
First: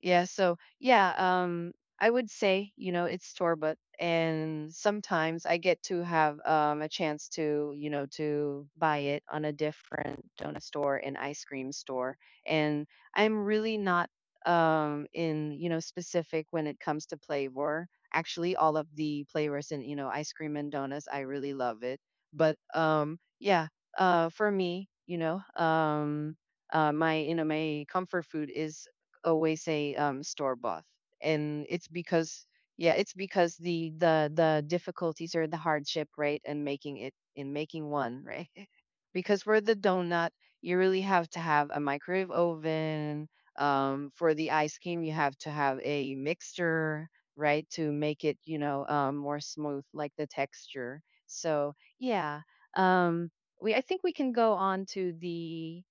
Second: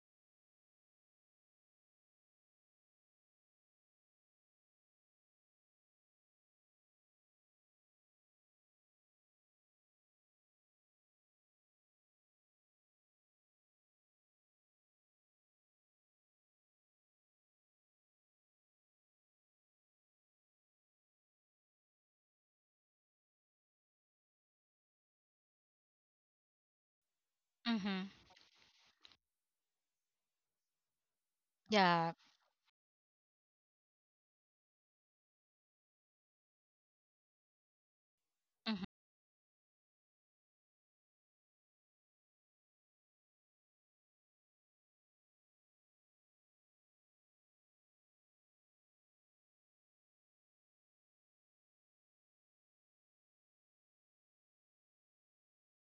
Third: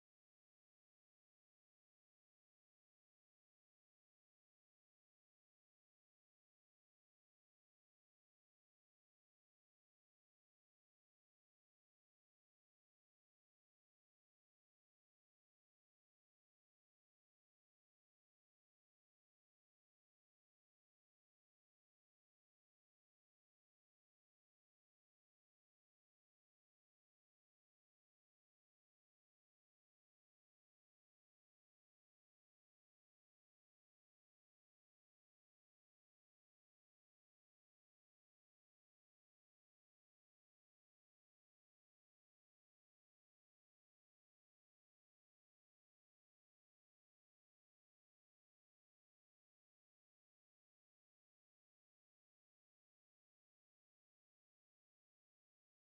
Speaker 1: yeah, so yeah, um I would say, you know, it's store bought, and sometimes I get to have um a chance to, you know, to buy it on a different donut store and ice cream store. And I'm really not um in, you know, specific when it comes to flavor. Actually, all of the flavors in, you know, ice cream and donuts, I really love it. But um yeah, uh for me, you know, um uh, my, you know, my
Speaker 2: hmm
Speaker 1: comfort food is always say, um, store bought, and it's
Speaker 2: Yeah.
Speaker 1: because yeah, it's because the the the difficulties or the hardship, right, and making it in making one, right,
Speaker 2: hmm
Speaker 1: because for the donut, you really have to have a microwave oven. Um, for the ice cream, you have to have a mixture, right, to make it, you know, um, more smooth, like the texture. So yeah, um, we, I think we can go on to the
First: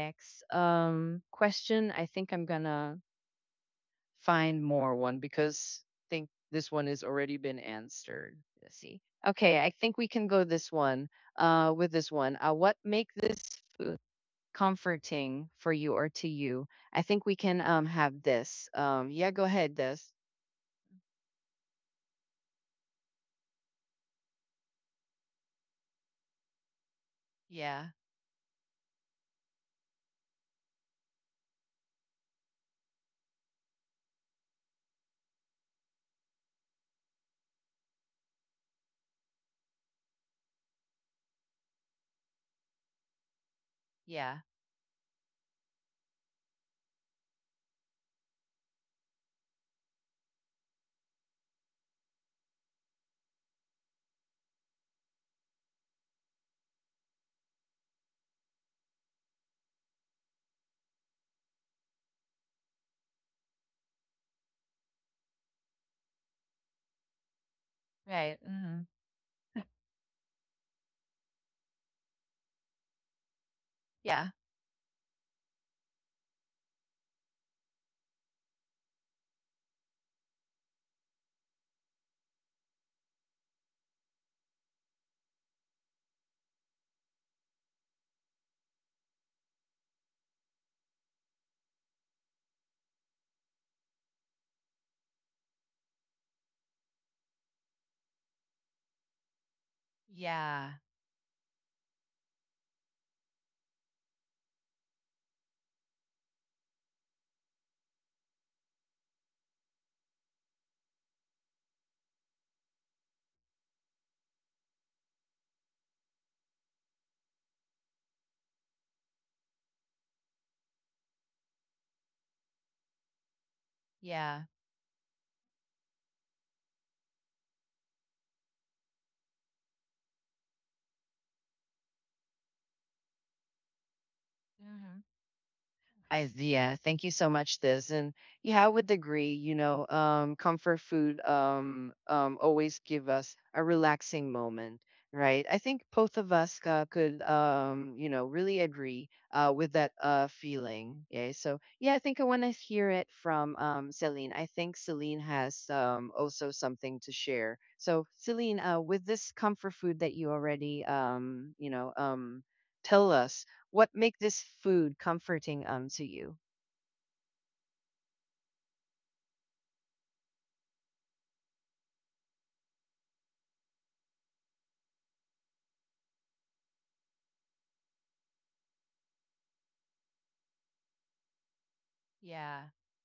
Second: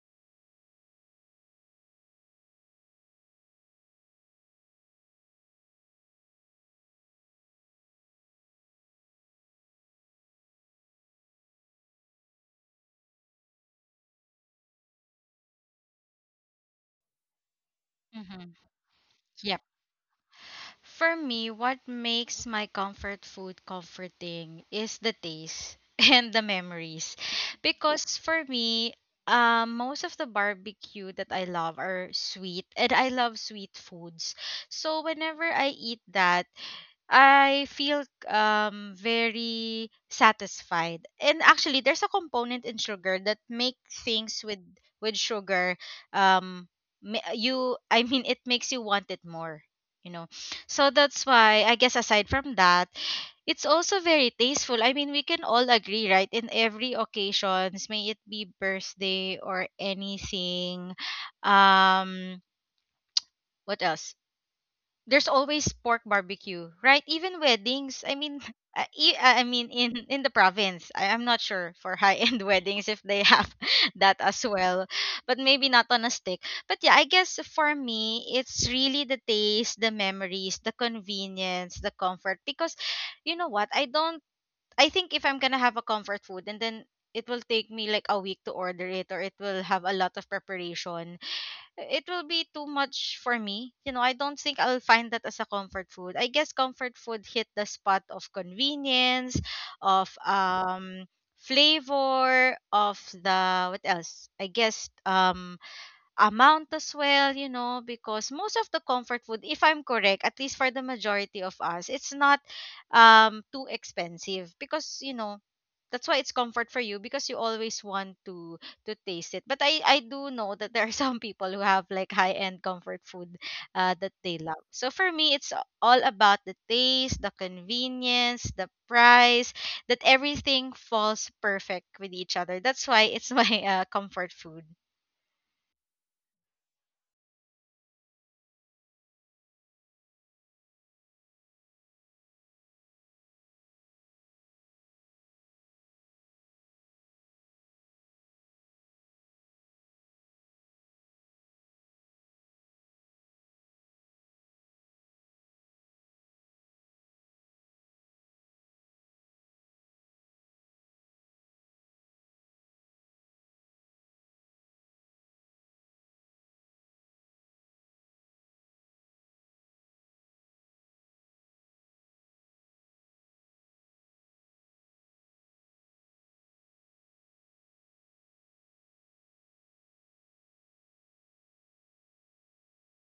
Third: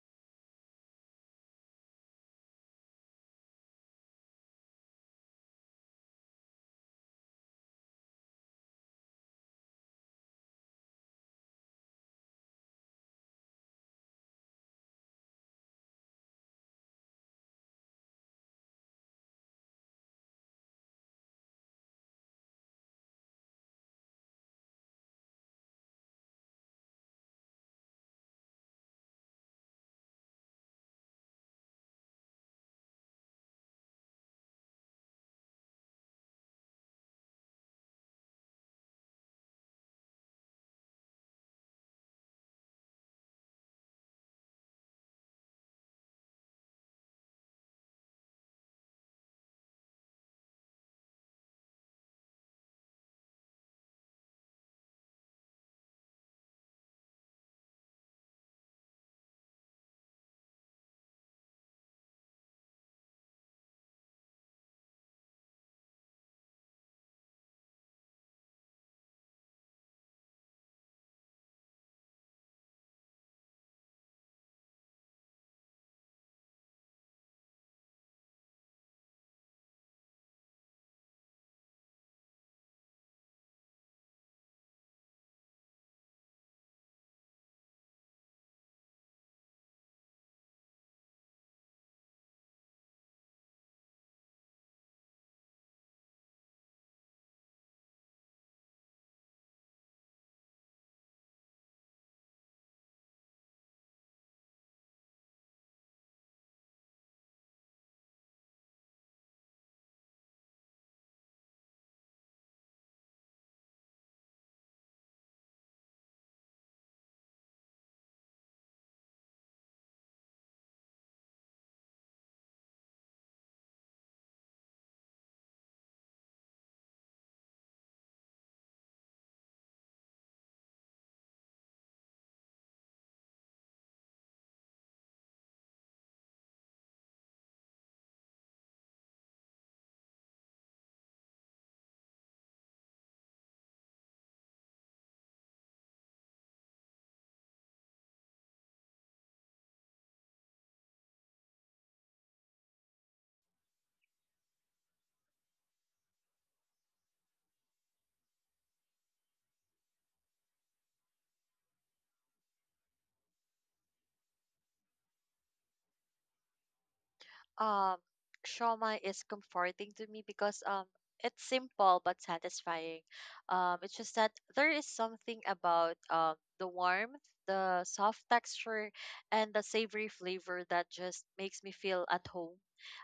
Speaker 1: next um question. I think I'm gonna find more one because I think this one has already been answered. Let's see. Okay, I think we can go this one. Uh with this one. Uh what make this food comforting for you or to you? I think we can um have
Speaker 2: hmm
Speaker 1: this. Um yeah, go ahead, this.
Speaker 2: For me, what makes my comfort food comforting is the taste and the memories.
Speaker 1: Yeah,
Speaker 2: Because for me, um, most of the barbecue that I love are sweet, and I love sweet foods. So whenever I eat that, I feel um very satisfied. And actually there's a component in sugar that make
Speaker 1: yeah.
Speaker 2: things with with sugar um ma- you I mean it makes you want it more, you know. So that's why I guess aside from that, it's also very tasteful. I mean, we can all agree, right? In every occasions, may it be birthday or anything. Um what else? There's always pork barbecue, right? Even weddings. I
Speaker 1: Right.
Speaker 2: mean, uh,
Speaker 1: Hmm.
Speaker 2: e- uh, I mean in in the province. I, I'm not sure for high end weddings if they have that
Speaker 1: Yeah.
Speaker 2: as well, but maybe not on a stick. But yeah, I guess for me, it's really the taste, the memories, the convenience, the comfort. Because you know what? I don't. I think if I'm gonna have a comfort food, and then it will take me like a week to order it, or it will have a lot of preparation, it will be too much for me. You know, I don't think I'll find that as a comfort food. I guess comfort food hit the spot of convenience, of
Speaker 1: Yeah.
Speaker 2: um flavor, of the what else? I guess um amount as well, you know, because most of the comfort food, if I'm correct, at least for the majority of us, it's not um too expensive because, you know, that's why it's comfort for you because you always want to to taste it. But i i do know that there are some people who have like high end comfort food, uh, that they
Speaker 1: Yeah.
Speaker 2: love. So for me, it's a- all about the taste, the convenience, the price, that everything falls perfect with each other. That's why it's my uh, comfort food.
Speaker 1: Hmm. I, yeah, thank you so much, this. And yeah, I would agree, you know, um, comfort food um, um, always give us a relaxing moment, right? I think both of us uh, could, um, you know, really agree uh, with that uh, feeling. Yeah. So yeah, I think I want to hear it from um, Celine. I think Celine has um, also something to share. So Celine, uh, with this comfort food that you already, um, you know, um, tell us what make this food comforting um to you?
Speaker 3: Um, Shawarma is comforting to me because um it's simple but satisfying. Um, it's just that there is something about um the warmth, the soft texture, and the savory flavor that just makes me feel at home,
Speaker 1: Yeah.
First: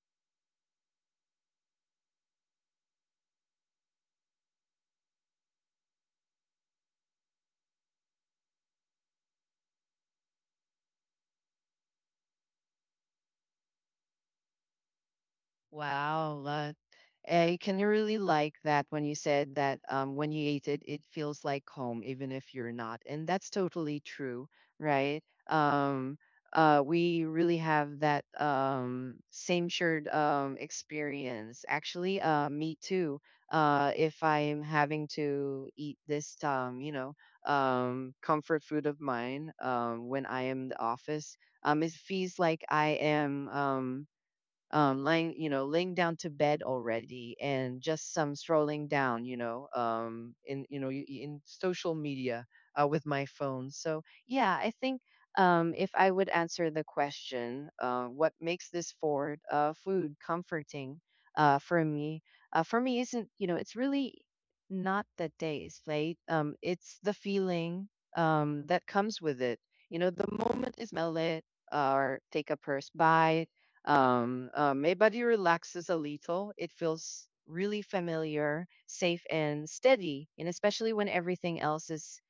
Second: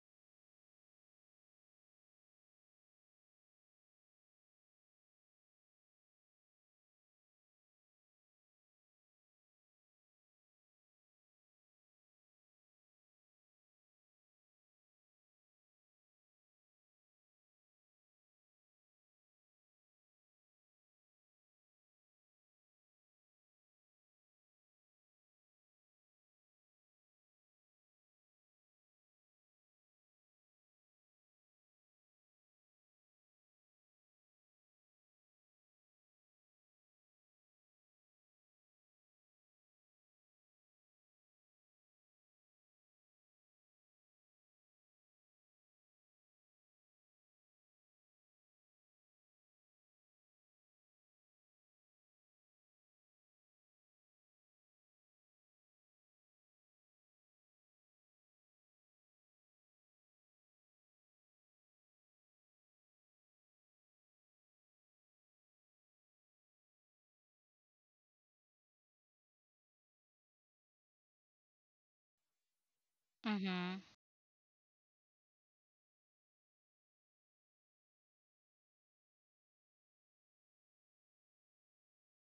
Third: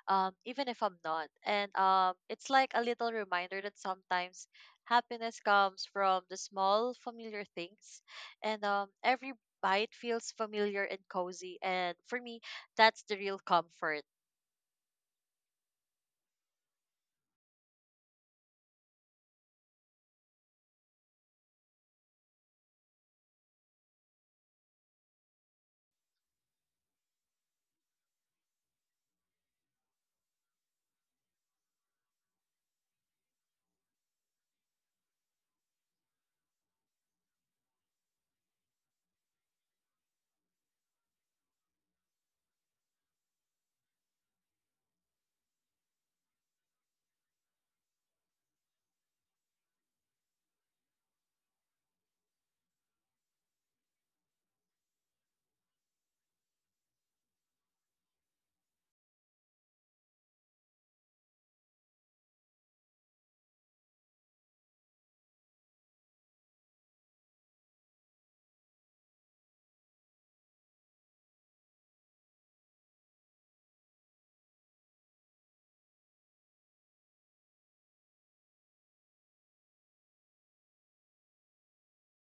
Speaker 3: Um, even if I'm not. And um, It's like a little reminder that sometimes happiness comes from the small familiar things, and um every bite feels familiar and cozy. And for me, that's the real comfort.
Speaker 1: Wow, that I can really like that when you said that um, when you eat it, it feels like home, even if you're not. And that's totally true, right? Um, uh, we really have that um, same shared um, experience. Actually, uh, me too. Uh, if I'm having to eat this, um, you know, um, comfort food of mine um, when I am in the office, um, it feels like I am. Um, um lying, you know, laying down to bed already and just some strolling down, you know, um in, you know, y- y- in social media uh, with my phone. So yeah, I think um if I would answer the question, uh what makes this forward uh food comforting uh for me, uh for me isn't, you know, it's really not the taste, right? um it's the feeling um that comes with it, you know, the moment is smell it or take a first bite,
Speaker 2: Mm-hmm.
Speaker 1: um, uh, my body relaxes a little. It feels really familiar, safe, and steady. And especially when everything else is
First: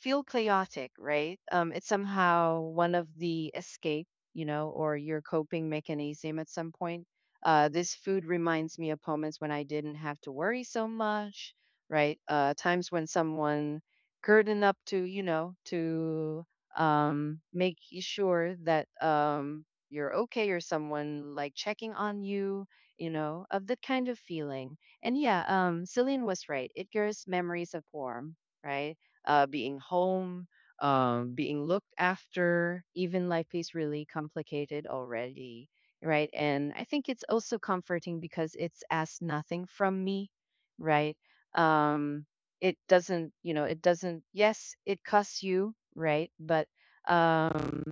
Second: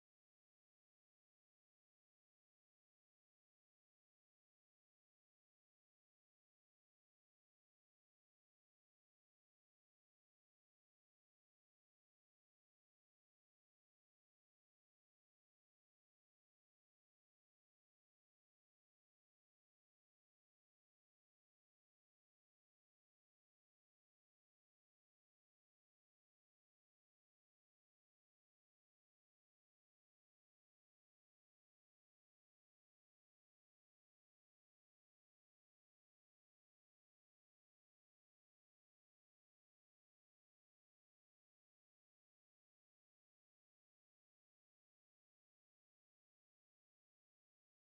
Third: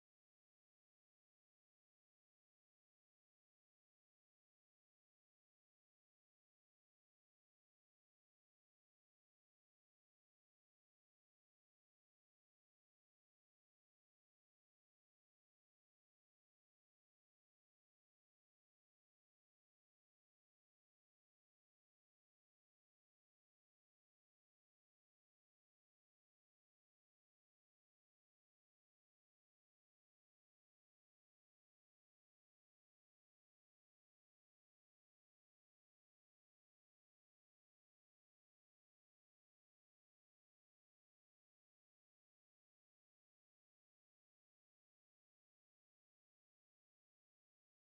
Speaker 1: feel chaotic, right? Um, it's somehow one of the escape, you know, or your coping mechanism at some point. Uh, this food reminds me of moments when I didn't have to worry so much, right? Uh, times when someone curtained up to, you know, to um, make sure that um, you're okay, or someone like checking on you, you know, of that kind of feeling. And yeah, um, Celine was right. It gives memories of warm, right? Uh, being home, um, being looked after, even life is really complicated already, right? And I think it's also comforting because it's asked nothing from me, right? Um, it doesn't, you know, it doesn't, yes, it costs you, right? But um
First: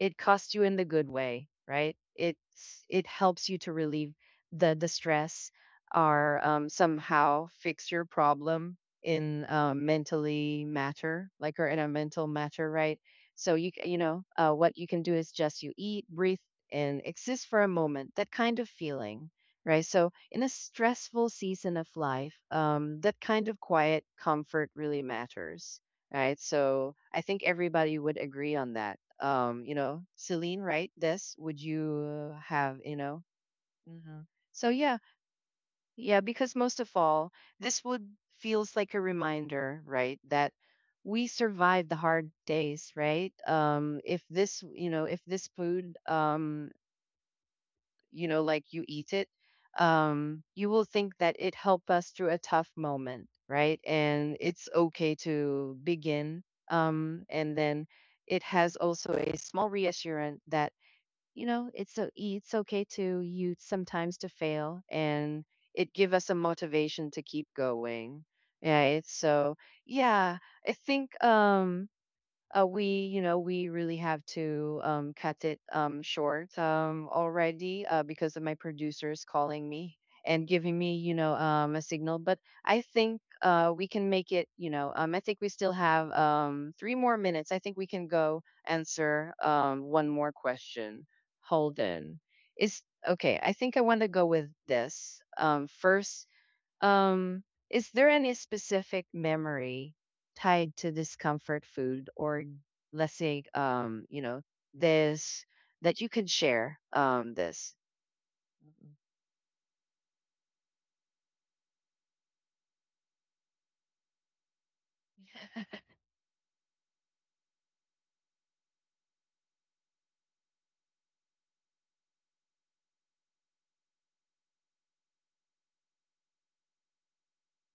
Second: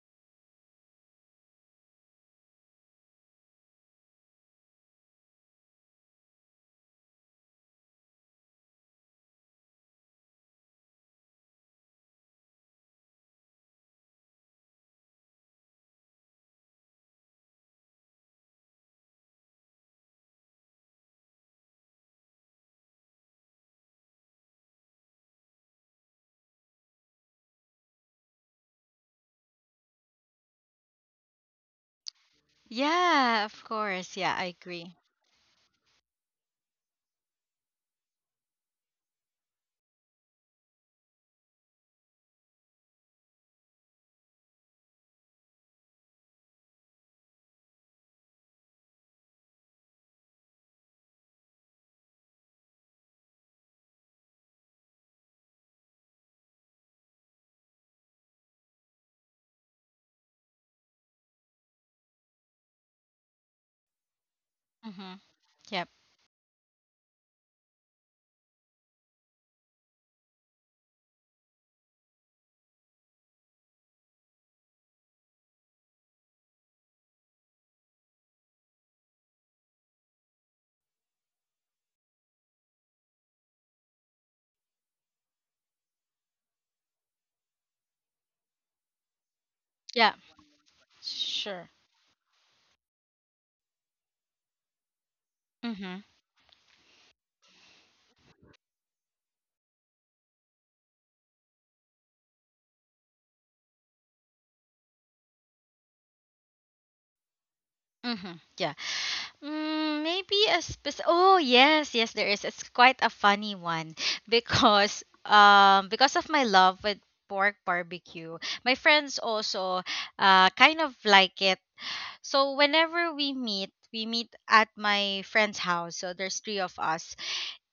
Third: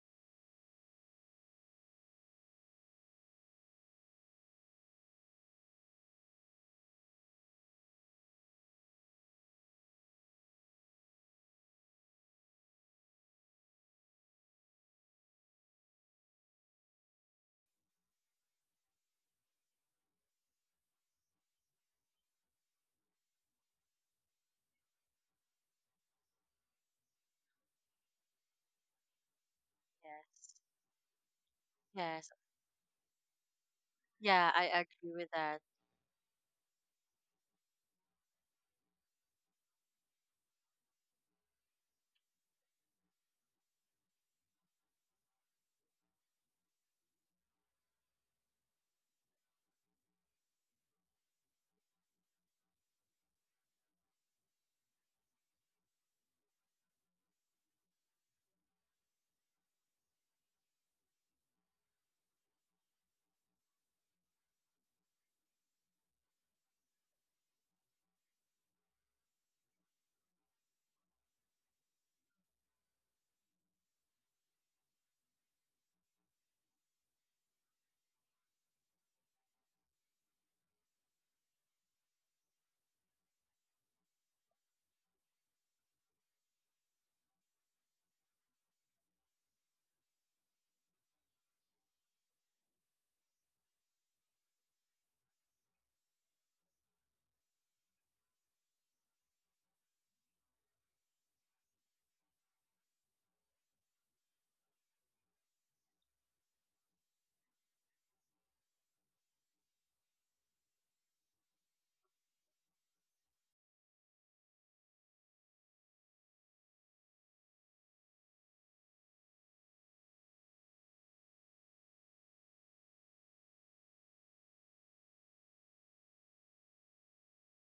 Speaker 1: it costs you in the good way, right? It's, it helps you to relieve the the stress or um, somehow fix your problem in, um, mentally matter, like, or in a mental matter, right? So you c- you know, uh, what you can do is just you eat, breathe, and exist for a moment, that kind of feeling, right? So in a stressful season of life, um, that kind of quiet comfort really matters, right? So I think everybody would agree on that. Um, you know, Celine,
Speaker 3: Yes.
Speaker 1: right? This would
Speaker 3: Yes.
Speaker 1: you have, you know?
Speaker 2: Yeah, of course,
Speaker 1: Hmm.
Speaker 2: yeah, I
Speaker 3: Yeah, I
Speaker 1: So
Speaker 2: agree.
Speaker 1: yeah,
Speaker 3: agree with that.
Speaker 1: yeah, because most of all, this would feels like a reminder, right, that we survived the hard days, right? Um, if this, you know, if this food um you know, like you eat it, um, you will think that it helped us through a tough moment, right? And it's okay to begin. Um, and then it has also a small reassurance that, you know, it's so it's okay to you sometimes to fail,
Speaker 2: Mm-hmm.
Speaker 1: and
Speaker 2: Yep.
Speaker 1: it give us a motivation to keep going. Right. So yeah, I think um uh, we, you know, we really have to um, cut it um, short um, already uh, because of my producers calling me and giving me, you know, um, a signal. But I think uh, we can make it, you know, um, I think we still have um, three more minutes. I think we can go answer um, one
Speaker 2: Yeah,
Speaker 1: more question.
Speaker 2: sure.
Speaker 1: Hold on. Is Okay, I think I want to go with this. Um,
Speaker 2: Mm-hmm.
Speaker 1: first, um, is there any specific memory tied to this comfort food, or let's say um, you know, this that you can share um this?
Speaker 2: Mm-hmm. Yeah. Mm, maybe a spec- oh, yes, yes, there is. It's quite a funny one. Because um because of my love with pork barbecue, my friends also uh kind of like it. So whenever we meet, we meet at my friend's house. So there's three of us,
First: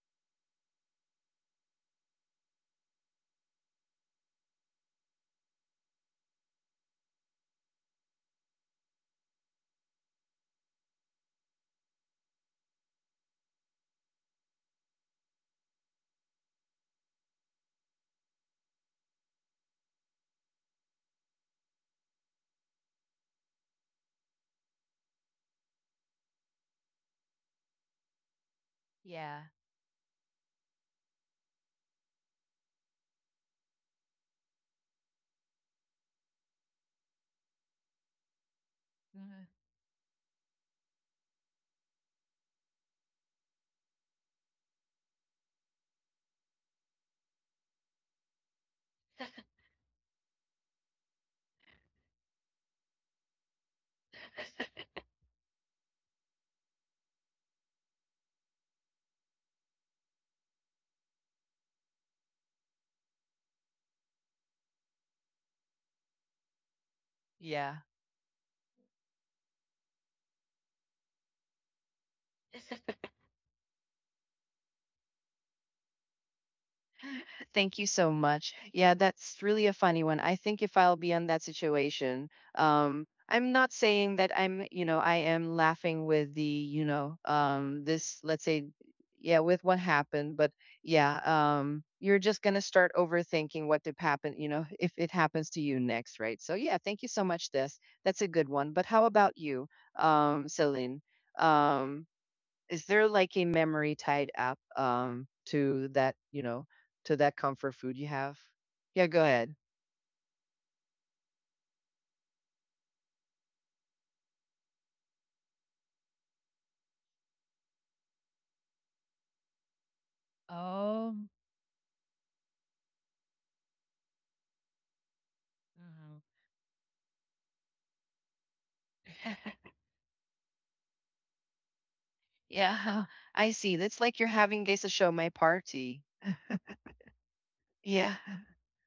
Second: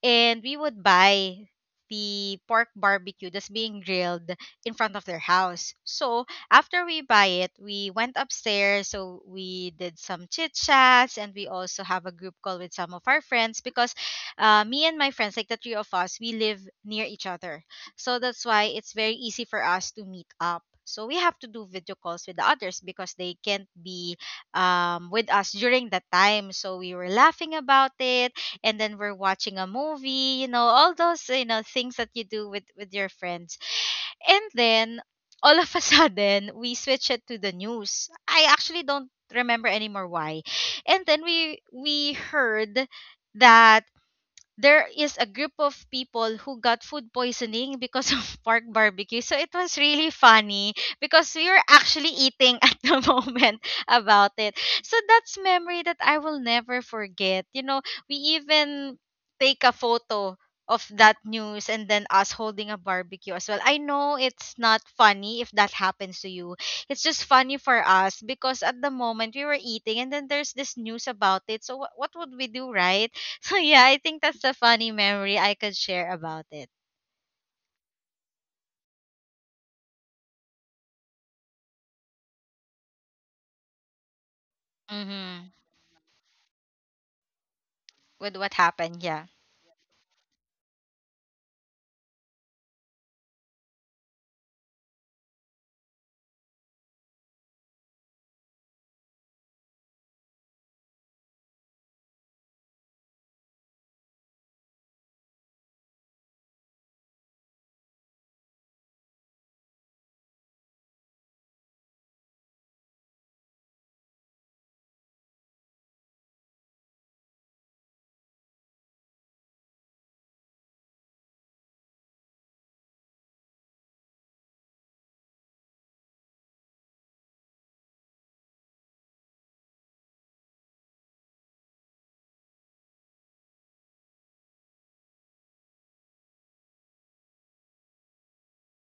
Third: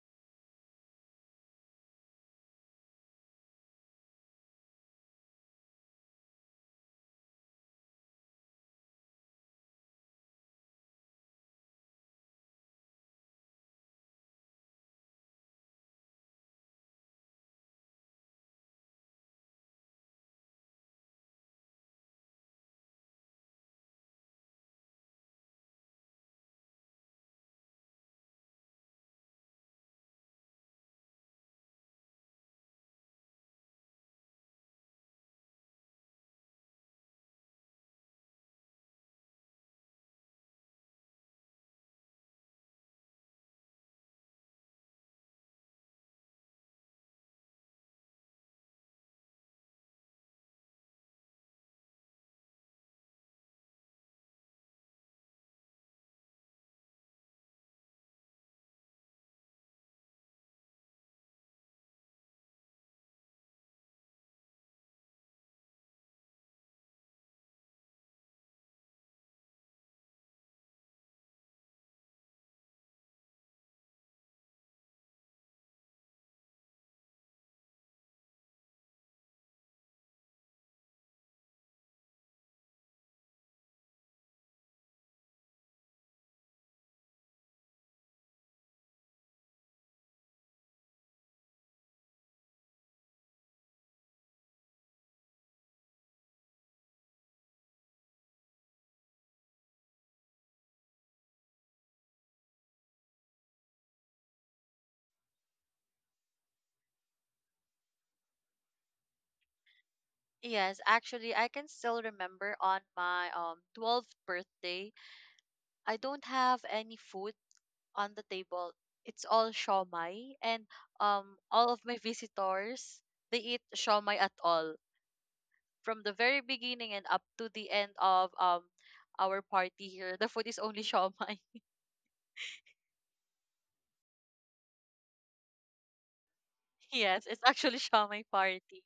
Speaker 2: and we would buy the pork barbecue that's being grilled in front of their house. So after we buy it, we went upstairs. So we did some chit chats, and we also have a group call with some of our friends because uh, me and my friends, like the three of us, we live near each other. So that's why it's very easy for us to meet up. So we have to do video calls with the others because they can't be um, with us during that time. So we were laughing about it, and then we're
Speaker 1: Yeah.
Speaker 2: watching a movie, you know, all those, you know, things that you do with with your friends. And then all of a sudden, we switch it to the news. I actually don't
Speaker 1: Mhm.
Speaker 2: remember anymore why. And then we we heard that there is a group of people who got food poisoning because of pork barbecue. So it was really funny because we were actually eating at the moment about it. So that's memory that I will never forget. You know, we even take a photo of that news and then us holding a barbecue as well. I know it's not funny if that happens to you. It's just funny
Speaker 1: Yeah.
Speaker 2: for us because at the moment we were eating and then there's this news about it. So wh- what would we do, right? Yeah, I think that's a funny memory I could share about it.
Speaker 1: Thank you so much. Yeah, that's really a funny one. I think if I'll be in that situation, um, I'm not saying that I'm, you know, I
Speaker 2: Mm-hmm.
Speaker 1: am laughing with the, you know, um, this,
Speaker 2: With
Speaker 1: let's
Speaker 2: what
Speaker 1: say,
Speaker 2: happened, yeah.
Speaker 1: yeah, with what happened, but yeah, um, you're just gonna start overthinking what did happen, you know, if it happens to you next, right? So yeah, thank you so much, this. That's a good one. But how about you, um, Celine? Um, is there like a memory tied up um to that, you know, to that comfort food you have? Yeah, go ahead.
Speaker 3: Yes, actually, I can still remember, on my um twelfth birthday, I don't have any food on the table. It's all shawmai, and
Speaker 1: Oh,
Speaker 3: um all of my visitors, they eat shawmai at all from the
Speaker 1: mhm.
Speaker 3: very beginning and up to the end of um our party here. The food is only shawmai.
Speaker 1: Yeah, I see. That's like you're having guys a show my party.
Speaker 3: Yes, it's actually
Speaker 1: Yeah,
Speaker 3: shawmai party.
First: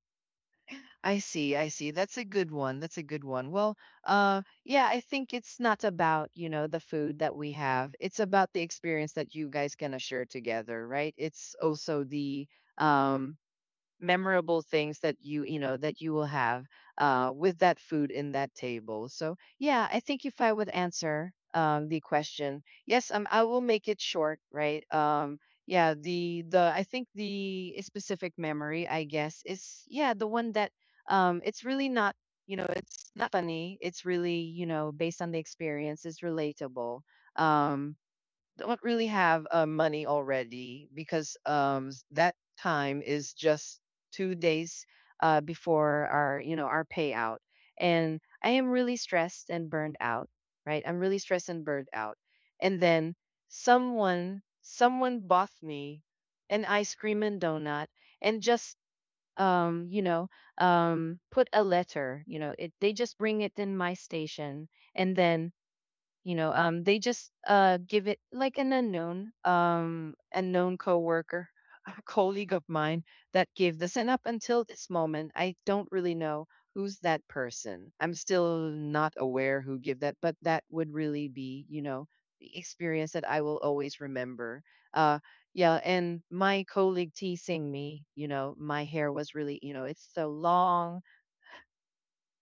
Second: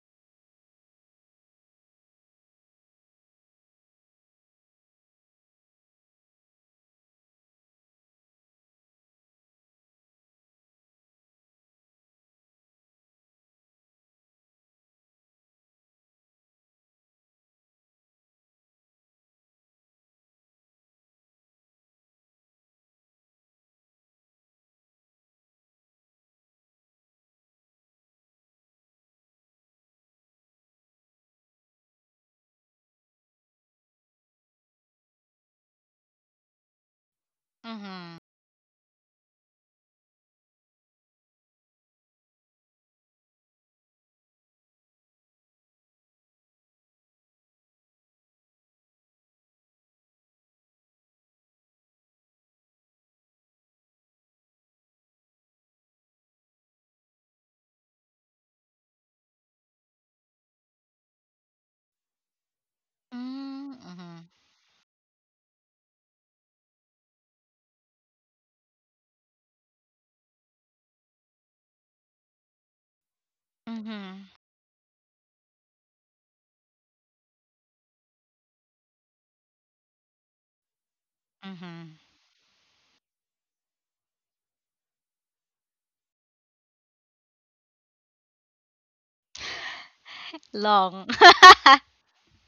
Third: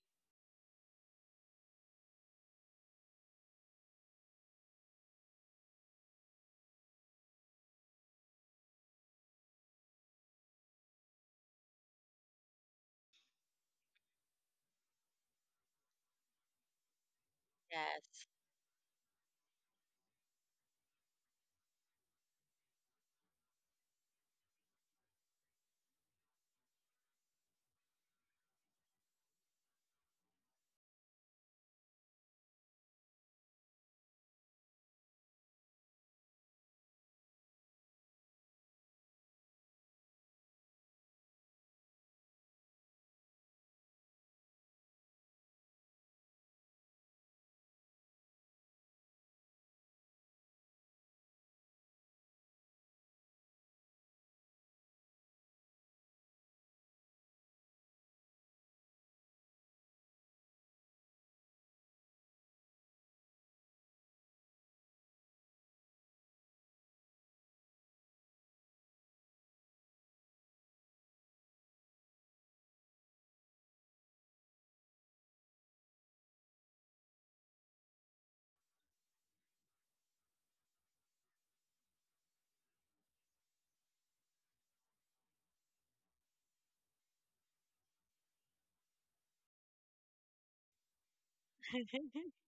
Speaker 1: I see. I see. That's a good one. That's a good one. Well, uh, yeah, I think it's not about, you know, the food that we have. It's about the experience that you guys gonna share together, right? It's also the um memorable things that you you know that you will have uh, with that food
Speaker 3: Yes.
Speaker 1: in that table. So yeah, I think if I would answer um, the question, yes, um, I will make it short, right? Um, yeah, the the I think the specific memory, I guess, is yeah, the one that um, it's really not, you know, it's not funny, it's really, you know, based on the experience, is relatable. um,
Speaker 2: Mm-hmm.
Speaker 1: don't really have uh, money already because um, s- that time is just two days uh, before our, you know, our payout. And I am really stressed and burned out. Right, I'm really stressed and burned out. And then someone someone bought me an ice cream and donut. And just um you know, um put a letter, you know it, they just bring it in my
Speaker 2: Mm-hmm.
Speaker 1: station. And then you know um they just uh give it like an unknown um unknown coworker, colleague of mine, that gave this. And up
Speaker 2: Mm-hmm.
Speaker 1: until this moment, I don't really know who's that person. I'm still not aware who gave that. But that would really be, you
Speaker 2: Mm-hmm.
Speaker 1: know, the experience that I will always remember. uh yeah. And my colleague teasing me, you know, my hair was really, you know, it's so
Speaker 2: Long.
Speaker 1: long,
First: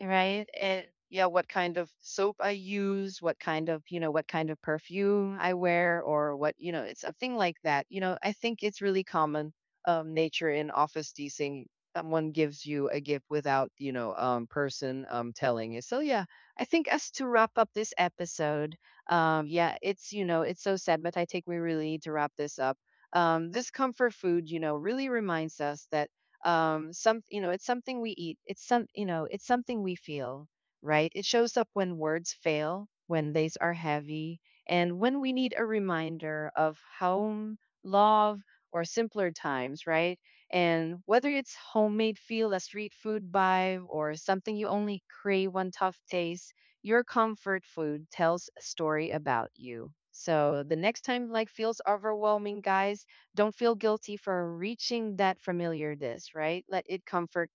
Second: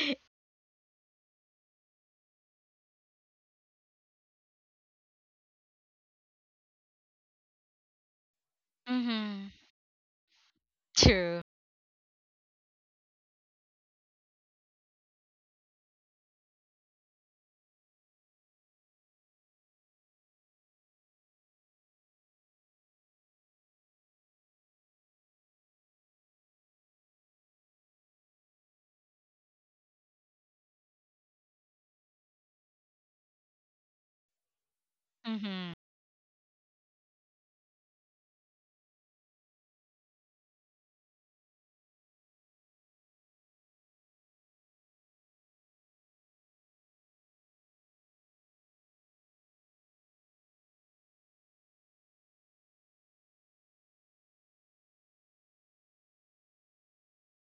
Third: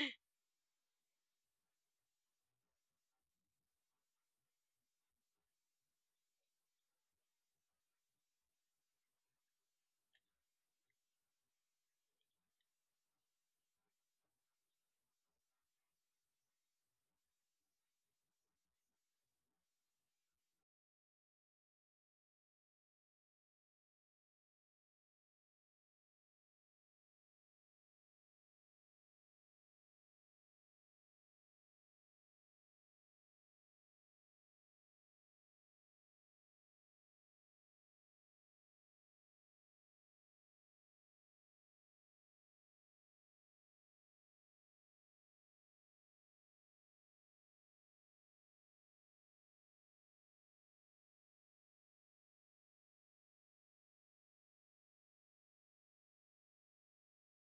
Speaker 1: right? And yeah, what kind of soap I use, what kind of, you know, what kind of perfume I wear, or what, you know, it's something like that. You know, I think it's really
Speaker 2: mm-hmm.
Speaker 1: common um, nature in office
Speaker 2: True.
Speaker 1: teasing. Someone gives you a gift without, you know, um, person um, telling you. So yeah, I think as to wrap up this episode, um, yeah, it's, you know, it's so sad, but I think we really need to wrap this up. Um, this comfort food, you know, really reminds us that um some, you know, it's something we eat, it's some, you know, it's something we feel. Right, it shows up when words fail, when they are heavy, and when we need a
Speaker 2: Mm-hmm.
Speaker 1: reminder of home, love, or simpler times, right? And whether it's homemade feel, a street food vibe, or something you only crave one tough taste, your comfort food tells a story about you. So the next time like feels overwhelming, guys, don't feel guilty for reaching that familiar dish, right? Let it comfort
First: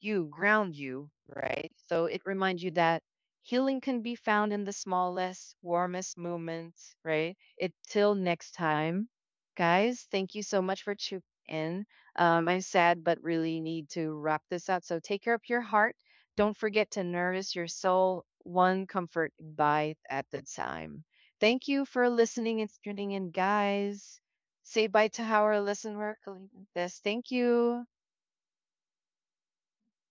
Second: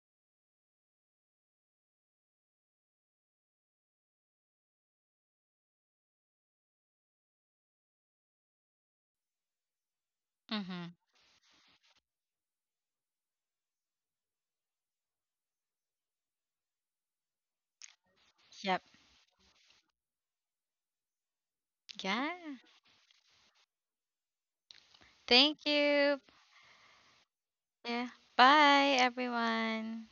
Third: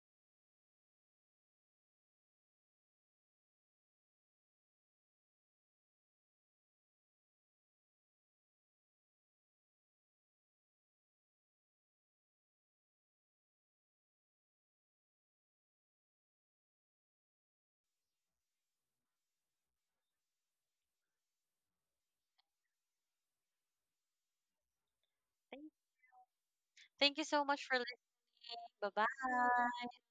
Speaker 1: you, ground you, right? So it reminds you that healing can be found in the smallest, warmest moments, right? It till next time, guys. Thank you so much
Speaker 2: Mm-hmm.
Speaker 1: for tuning in. Um, I'm sad, but really need to wrap this up. So take care of your heart. Don't forget to nourish your soul
Speaker 2: Yep.
Speaker 1: one comfort bite at the time. Thank you for
Speaker 2: Yeah.
Speaker 1: listening and tuning in, guys. Say bye to our
Speaker 2: Thank
Speaker 3: Thank
Speaker 1: listener.
Speaker 2: you.
Speaker 1: This.
Speaker 3: Thank you
Speaker 1: Thank
Speaker 3: so much for
Speaker 1: you.
Speaker 2: Yeah.
Speaker 3: listening.
Speaker 2: Bye,
Speaker 3: Bye-bye.
Speaker 2: everyone.